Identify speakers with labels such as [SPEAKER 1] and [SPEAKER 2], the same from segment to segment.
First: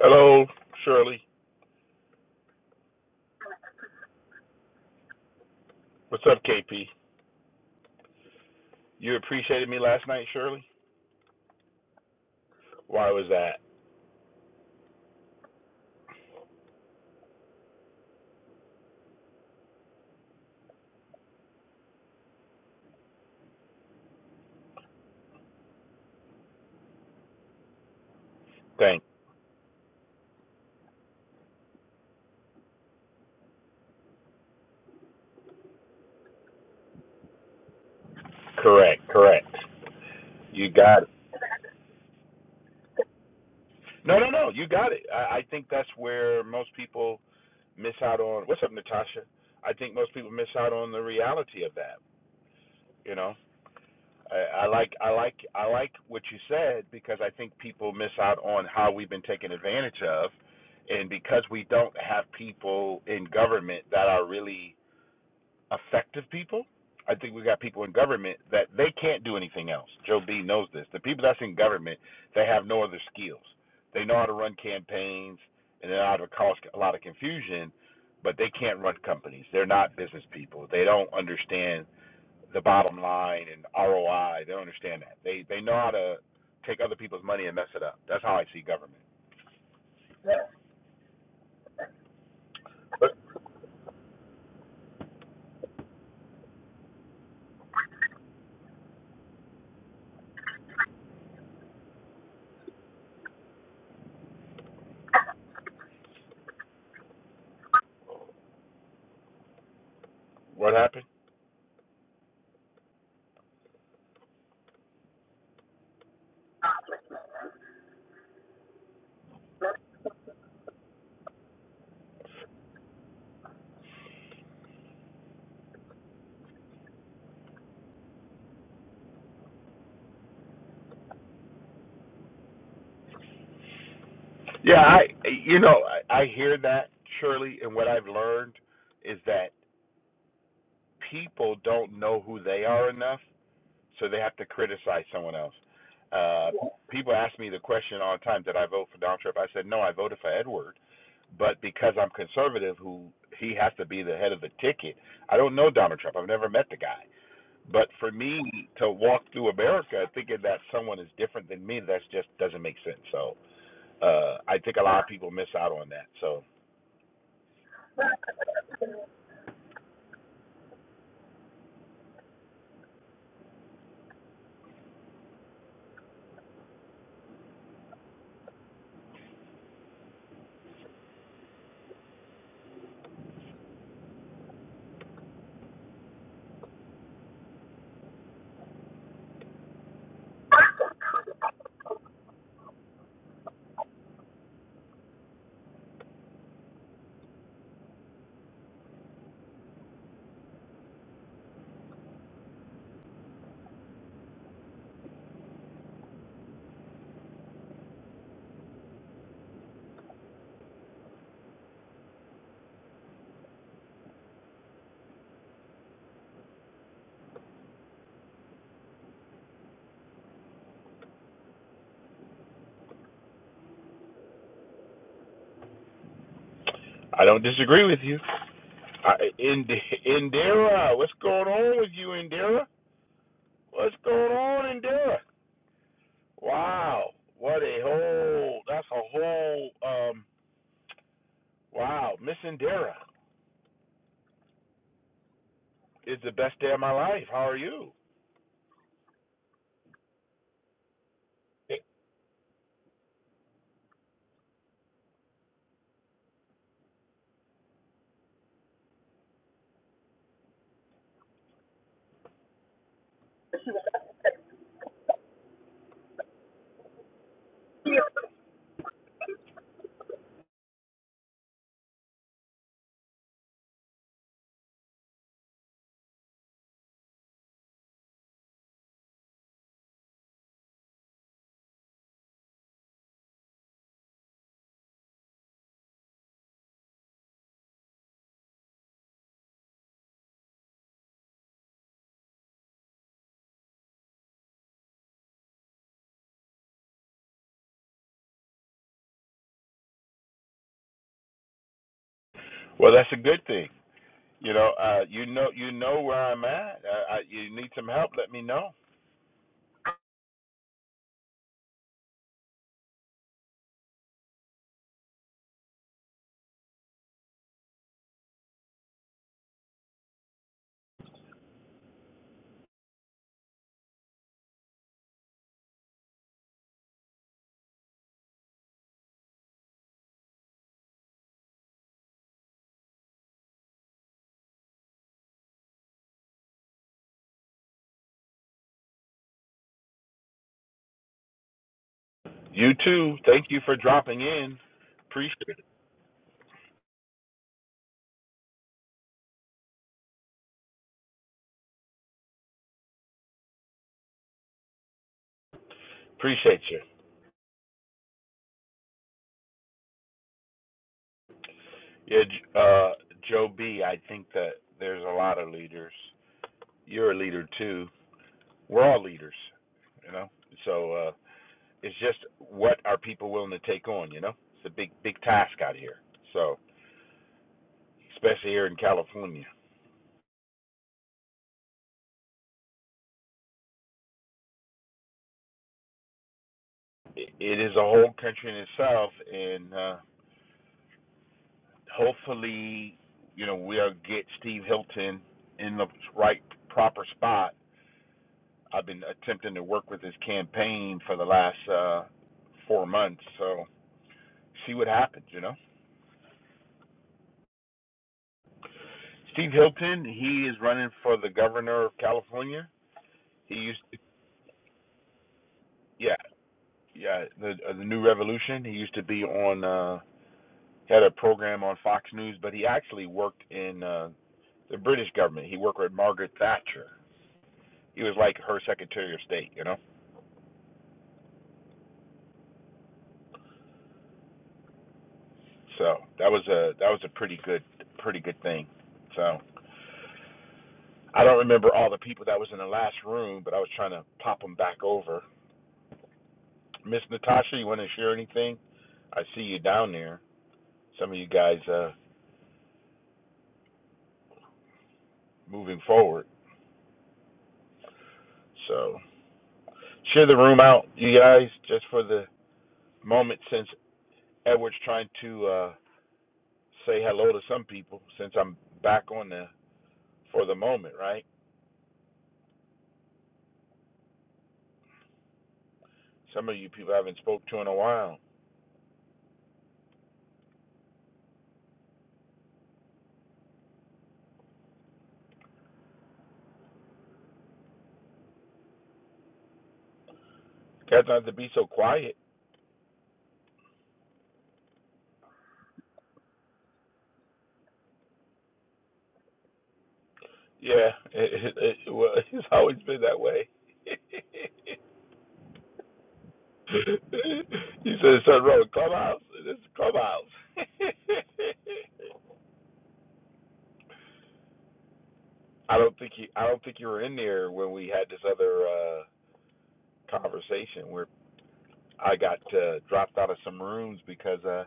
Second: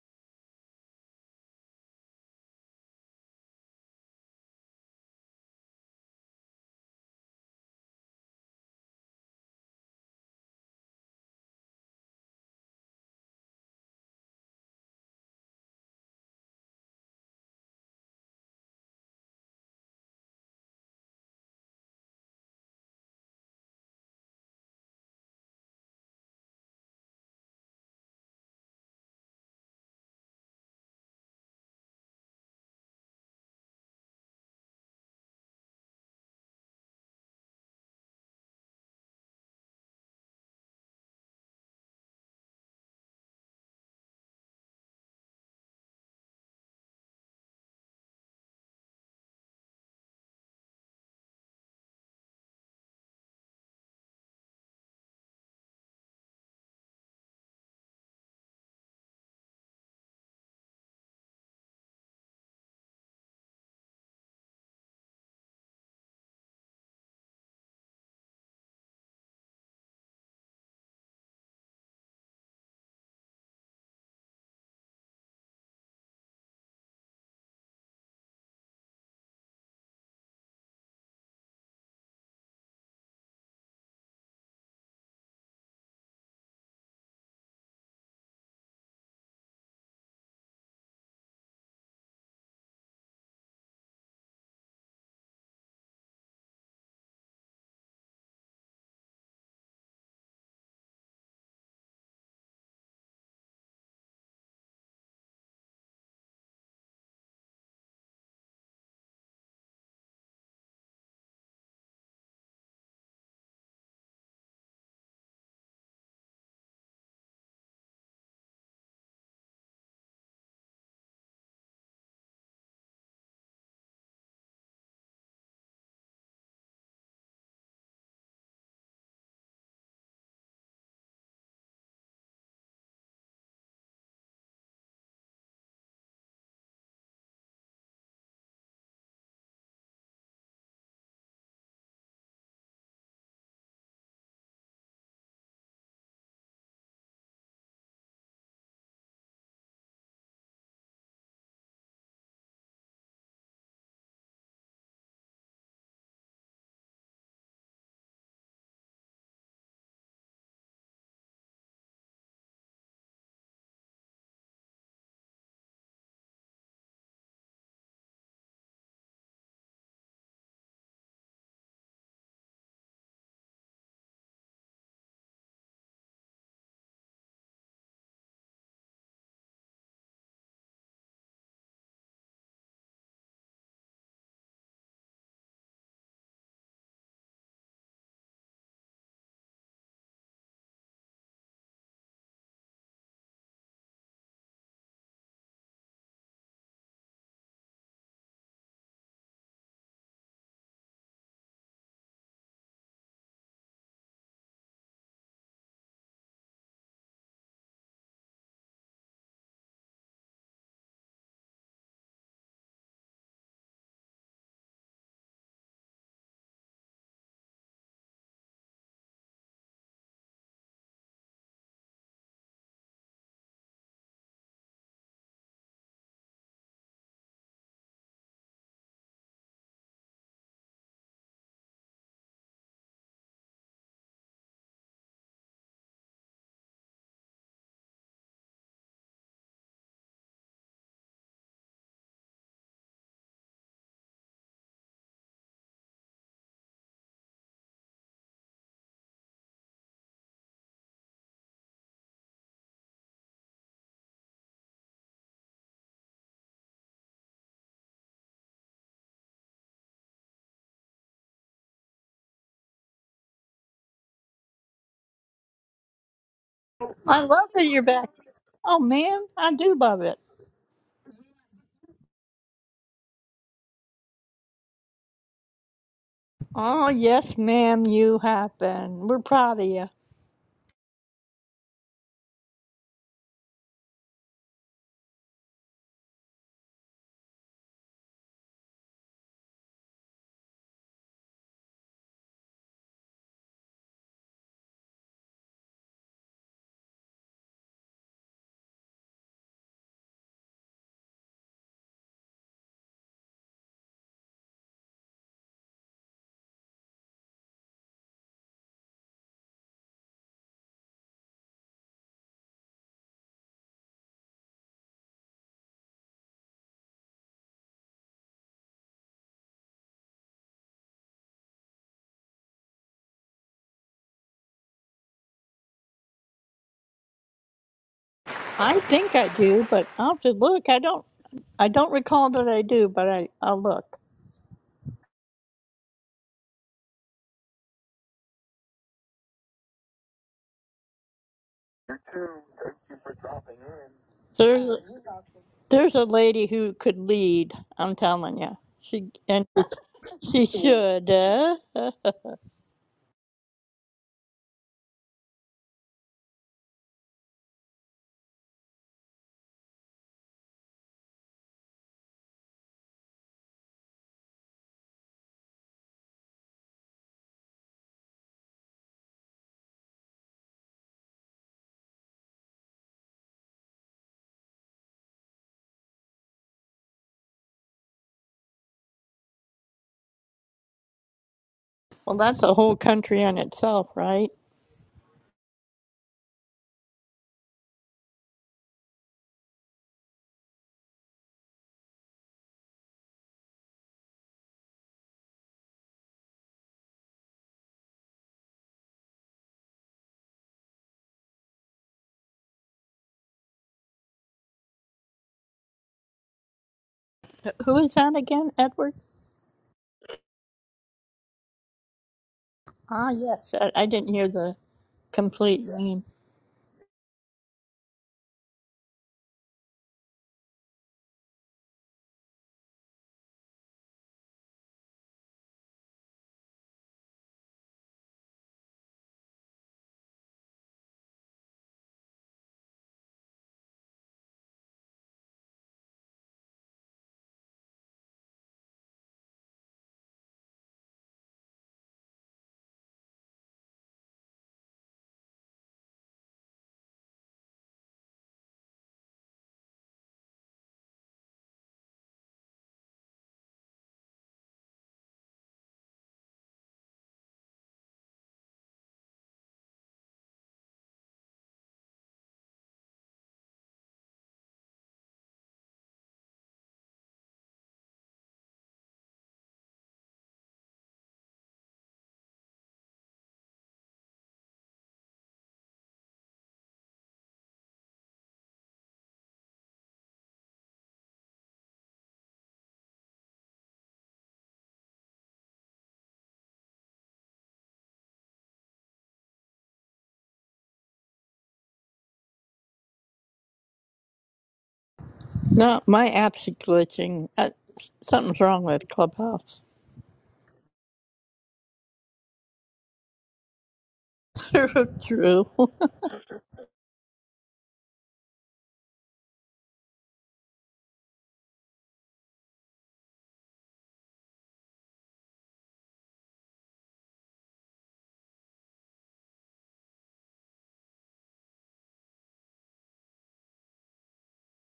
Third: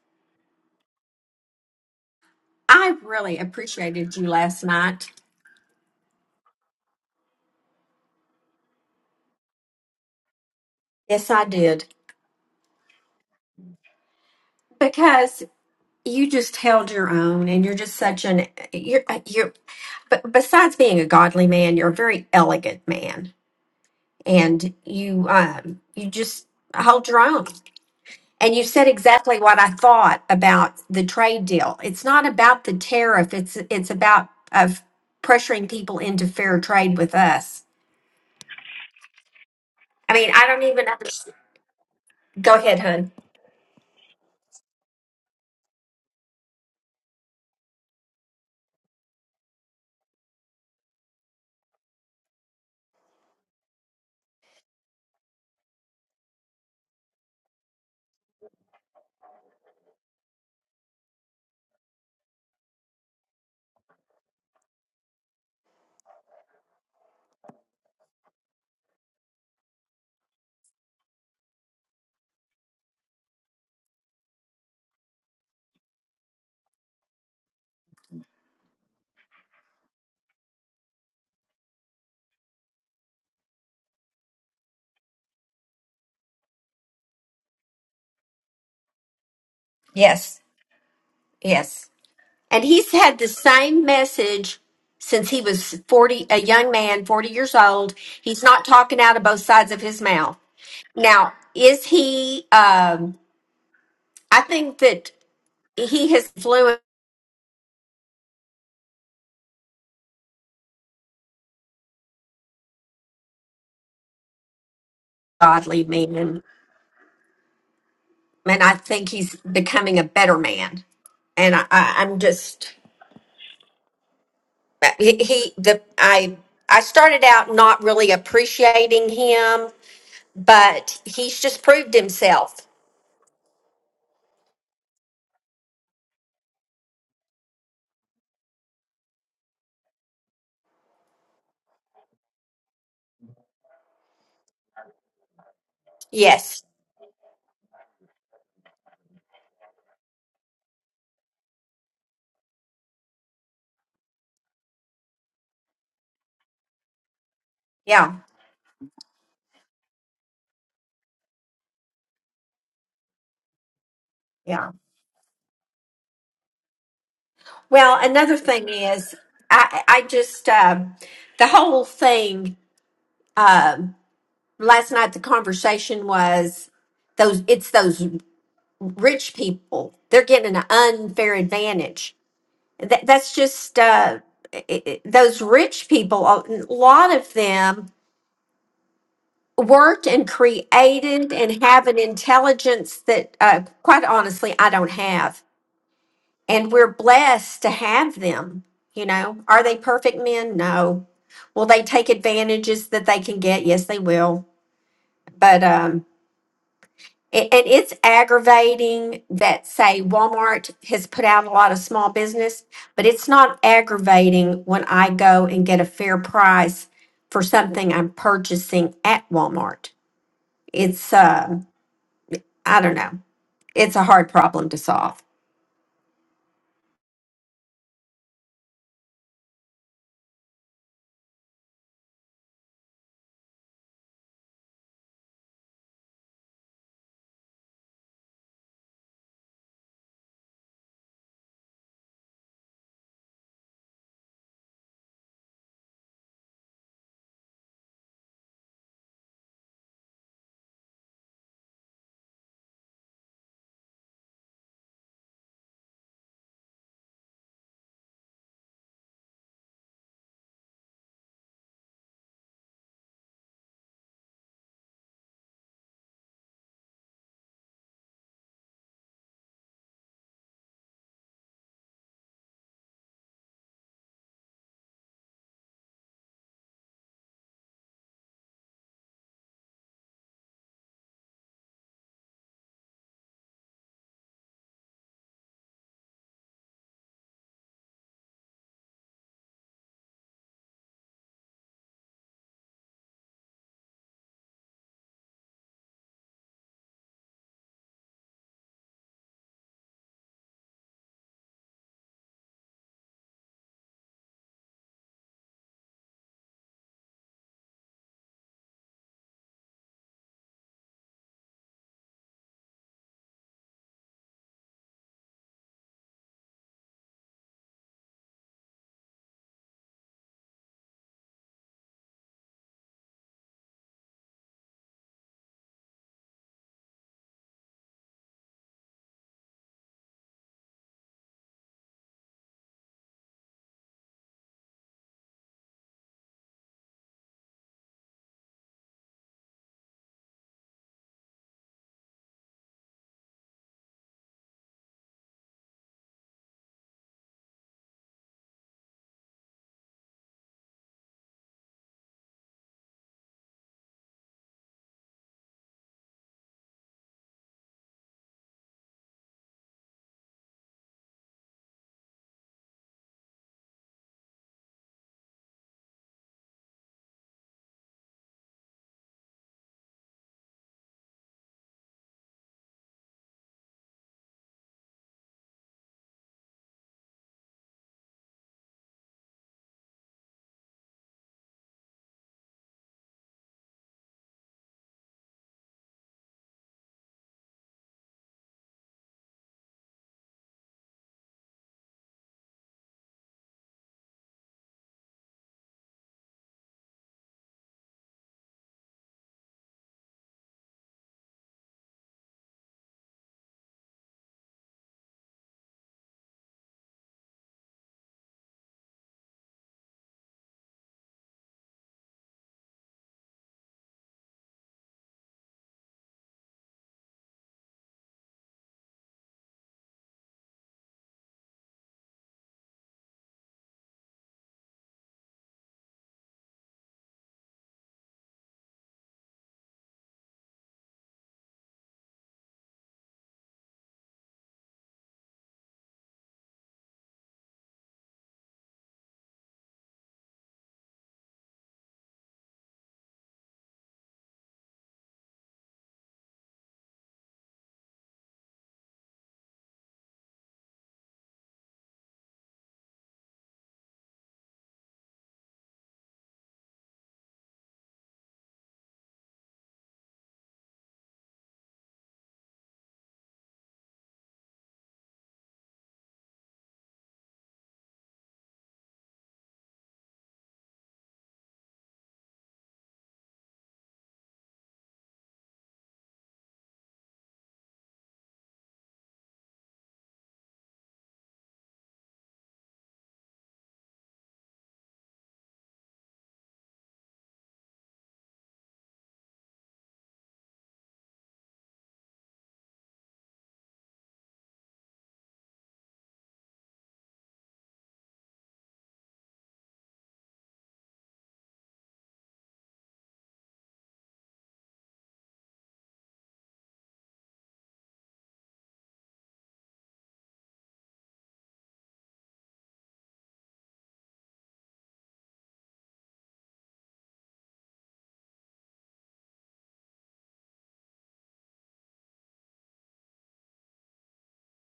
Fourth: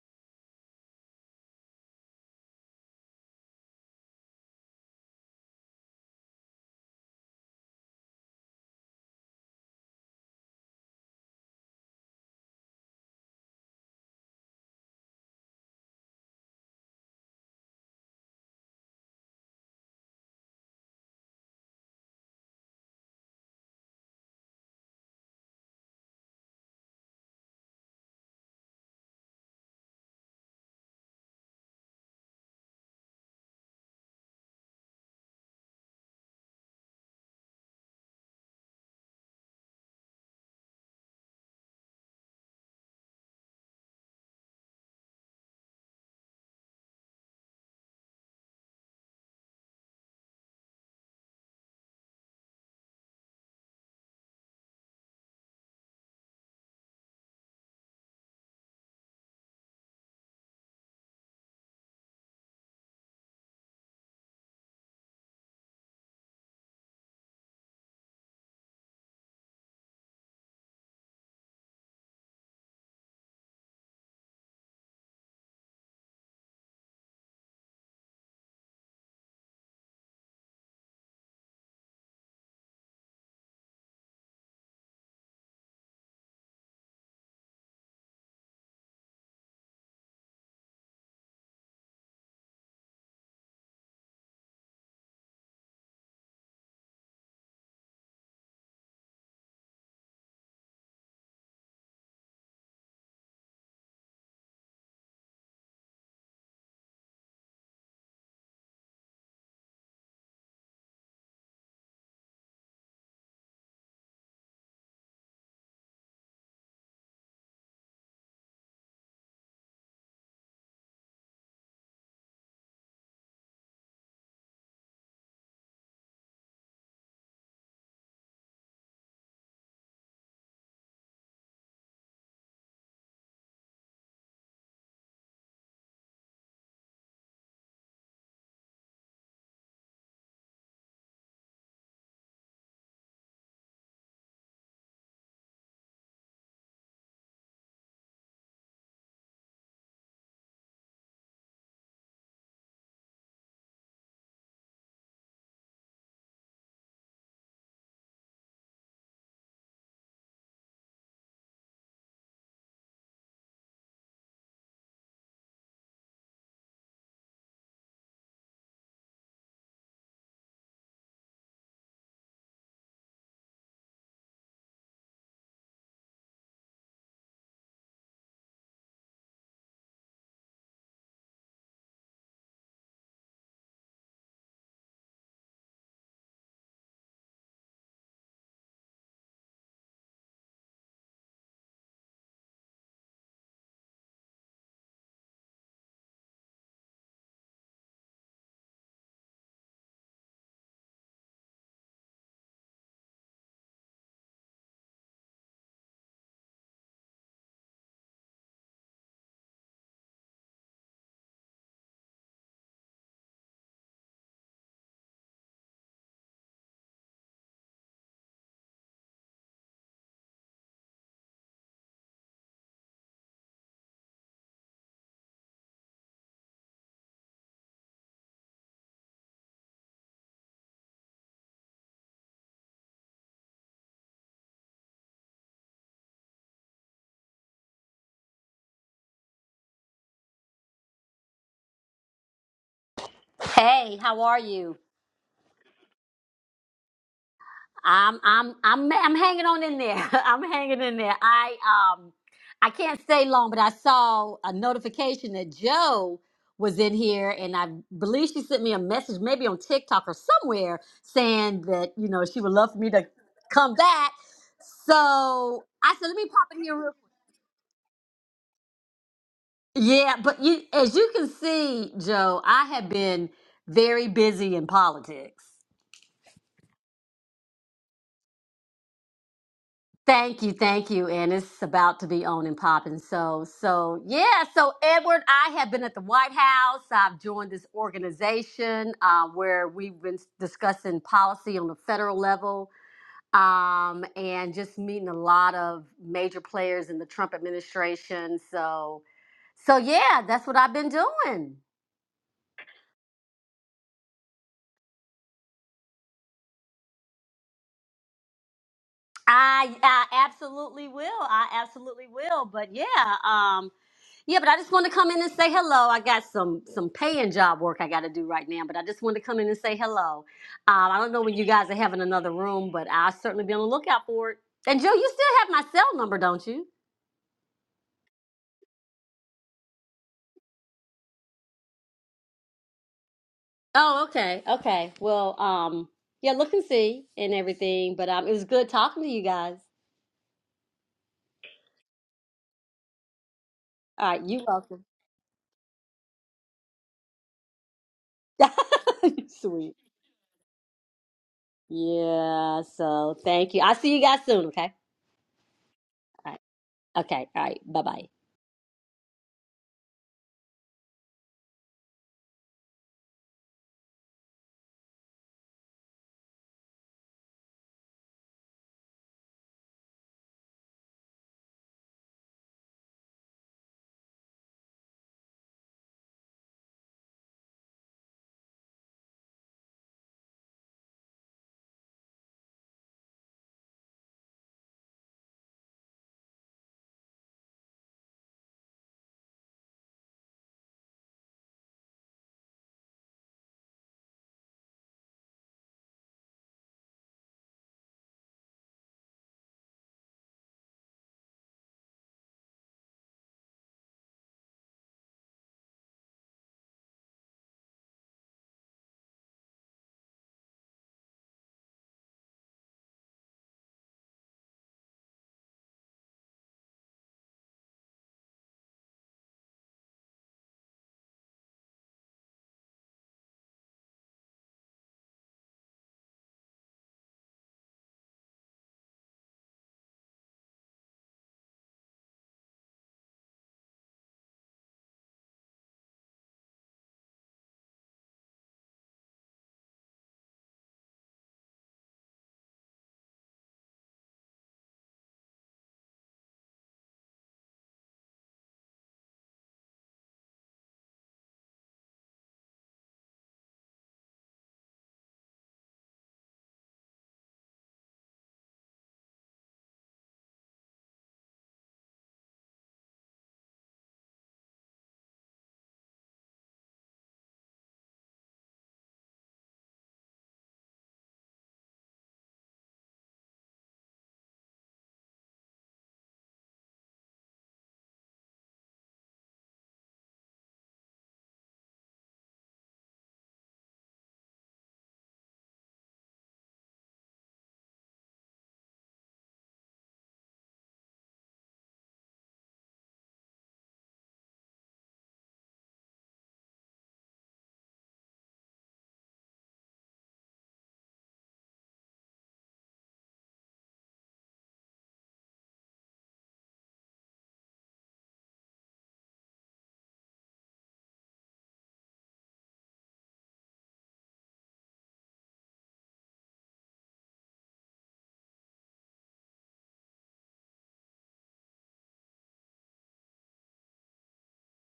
[SPEAKER 1] Hello, Shirley.
[SPEAKER 2] I really appreciated you last night.
[SPEAKER 1] What's up, KP? You appreciated me last night, Shirley?
[SPEAKER 2] Yes, I did.
[SPEAKER 1] Why was that?
[SPEAKER 2] Because you just held your own and you're just such an you're uh, you're but besides being a godly man, you're a very elegant man and you um you just hold your own. And you said
[SPEAKER 1] Thanks.
[SPEAKER 2] exactly what I thought about the trade deal. It's not about the tariff. It's it's about of pressuring people into fair trade with us.
[SPEAKER 1] Correct, correct.
[SPEAKER 2] I mean, I don't
[SPEAKER 1] You
[SPEAKER 2] even
[SPEAKER 1] got it.
[SPEAKER 2] understand. Go ahead, hun.
[SPEAKER 1] No, no, no. You got it. I, I think that's where most people miss out on. What's up, Natasha? I think most people miss out on the reality of that. You know, I, I like, I like, I like what you said because I think people miss out on how we've been taken advantage of, and because we don't have people in government that are really effective people. I think we got people in government that they can't do anything else. Joe B knows this. The people that's in government, they have no other skills. They know how to run campaigns and they know how to cause a lot of confusion, but they can't run companies. They're not business people. They don't understand the bottom line and ROI. They don't understand that. They they know how to take other people's money and mess it up. That's how I see government.
[SPEAKER 2] Yes. Yes. And he's had the same message since he was 40, a young man, 40 years old. He's not talking out of both sides of his mouth. Now, is he, um, I think that he has fluent
[SPEAKER 1] What happened?
[SPEAKER 2] godly men, and I think he's becoming a better man. And I, I, I'm just, he, he, the, I, I started out not really appreciating him, but he's just proved himself.
[SPEAKER 1] Yeah, I you know I, I hear that Shirley, and what I've learned is that people don't know who they are enough, so they have to criticize someone else. Uh,
[SPEAKER 2] Yes.
[SPEAKER 1] people ask me the question all the time, did I vote for Donald Trump? I said, no, I voted for Edward. But because I'm conservative, who he has to be the head of the ticket. I don't know Donald Trump. I've never met the guy. But for
[SPEAKER 2] Yeah.
[SPEAKER 1] me to walk through America thinking that someone is different than me, that just doesn't make sense. So uh, I
[SPEAKER 2] Yeah.
[SPEAKER 1] think a lot of people miss out on that. So
[SPEAKER 2] Well, another thing is, I, I just, um the whole thing um last night, the conversation was those, it's those rich people. They're getting an unfair advantage. That, that's just, uh, i i those rich people, a lot of them worked and created and have an intelligence that, uh, quite honestly, I don't have. and we're blessed to have them. You know, are they perfect men? No. Will they take advantages that they can get? Yes, they will. But um, it, and it's aggravating that say Walmart has put out a lot of small business, but it's not aggravating when I go and get a fair price for something I'm purchasing at Walmart. It's uh, I don't know. It's a hard problem to solve.
[SPEAKER 1] I don't disagree with you. I, Ind- Indira, what's going on with you, Indira? What's going on in Derek? Wow, what a whole that's a whole um wow, missing Dara
[SPEAKER 3] Hey, how are you?
[SPEAKER 1] is the best day of my life. How are you?
[SPEAKER 3] I'm I'm I'm I'm hanging on in there. I'm hanging in there. I um I can't stay long, but I saw a notification that Joe was in here and I believe she sent me a message maybe on TikTok or somewhere saying that, you know, she would love for me to come back. So I said, let me pop in here real
[SPEAKER 4] I love that you're back. Oh, ma'am, I do love
[SPEAKER 3] Yeah,
[SPEAKER 4] it.
[SPEAKER 3] but you as you can see, Joe, I have been very busy in politics.
[SPEAKER 4] Oh, yes, ma'am, you have been. We're proud of you.
[SPEAKER 3] Thank you, thank you. And it's about to be on and popping. So, so yeah. So, Edward, I have been at the White House. I've joined this organization uh, where we've been discussing policy on the federal level um, and just meeting a lot of major players in the Trump administration. So, so yeah, that's what I've been doing.
[SPEAKER 1] Well, that's a good thing. You know, uh you know you know where I'm at. Uh, I, you need some help, let me know.
[SPEAKER 3] I, I absolutely will. I absolutely will. But yeah, um, yeah, but I just want to come in and say hello. I got some some paying job work I got to do right now, but I just want to come in and say hello. Um, I don't know when you guys are having another room, but I'll certainly be on the lookout for it. And Joe, you still have my cell number, don't you?
[SPEAKER 4] I think I do, but I'll have to look. I don't. I don't recall that I do, but I, I'll look.
[SPEAKER 3] Oh, okay, okay. Well, um, yeah, look and see and everything. But um, it was good talking to you guys.
[SPEAKER 1] You too. Thank you for
[SPEAKER 3] All
[SPEAKER 1] dropping
[SPEAKER 3] right, you
[SPEAKER 1] in.
[SPEAKER 4] There's a,
[SPEAKER 3] welcome.
[SPEAKER 1] Appreciate
[SPEAKER 4] there's a lady who could lead. I'm telling you, she and
[SPEAKER 3] Sweet.
[SPEAKER 4] she should. Uh, uh.
[SPEAKER 3] Yeah. So thank you. I'll see you guys soon. Okay. All
[SPEAKER 1] appreciate you.
[SPEAKER 3] right. Okay. All right. Bye bye.
[SPEAKER 1] Yeah, uh Joe B, I think that there's a lot of leaders. You're a leader too. We're all leaders, you know. So uh It's just what are people willing to take on? You know, it's a big big task out here. So especially here in California,
[SPEAKER 4] well, that's a whole country in itself, right?
[SPEAKER 1] it, it is a whole country in itself, and uh, hopefully, you know, we'll get Steve Hilton in the right proper spot. I've been attempting to work with his campaign for the last uh, four months, so see what happens. You know,
[SPEAKER 4] Who is that again, Edward?
[SPEAKER 1] Steve Hilton, he is running for the governor of California.
[SPEAKER 4] Ah, yes,
[SPEAKER 1] He
[SPEAKER 4] I,
[SPEAKER 1] used,
[SPEAKER 4] I
[SPEAKER 1] to,
[SPEAKER 4] didn't hear the complete name.
[SPEAKER 1] yeah, yeah, the uh, the New Revolution. He used to be on uh he had a program on Fox News, but he actually worked in uh the British government. He worked with Margaret Thatcher. He was like her Secretary of State, you know. So that was a that was a pretty good pretty good thing. So I don't remember all the people that was in the last room, but I was trying to pop them back over. Miss Natasha, you want to share anything? I see you down there. Some of you guys uh moving forward. So share the room out, you guys, just for the moment since Edward's trying to uh, say hello to some people since I'm back on the for the moment, right? Some of you people I haven't spoke to in a while. Guys, not to be so quiet.
[SPEAKER 4] No, my apps are glitching. Uh, something's wrong with Clubhouse.
[SPEAKER 1] Yeah, it, it, it, well, it's always been that way.
[SPEAKER 4] True, true.
[SPEAKER 1] he said something wrong with clubhouse. This is clubhouse. I don't think you. I don't think you were in there when we had this other uh, conversation. where I got uh, dropped out of some rooms because uh,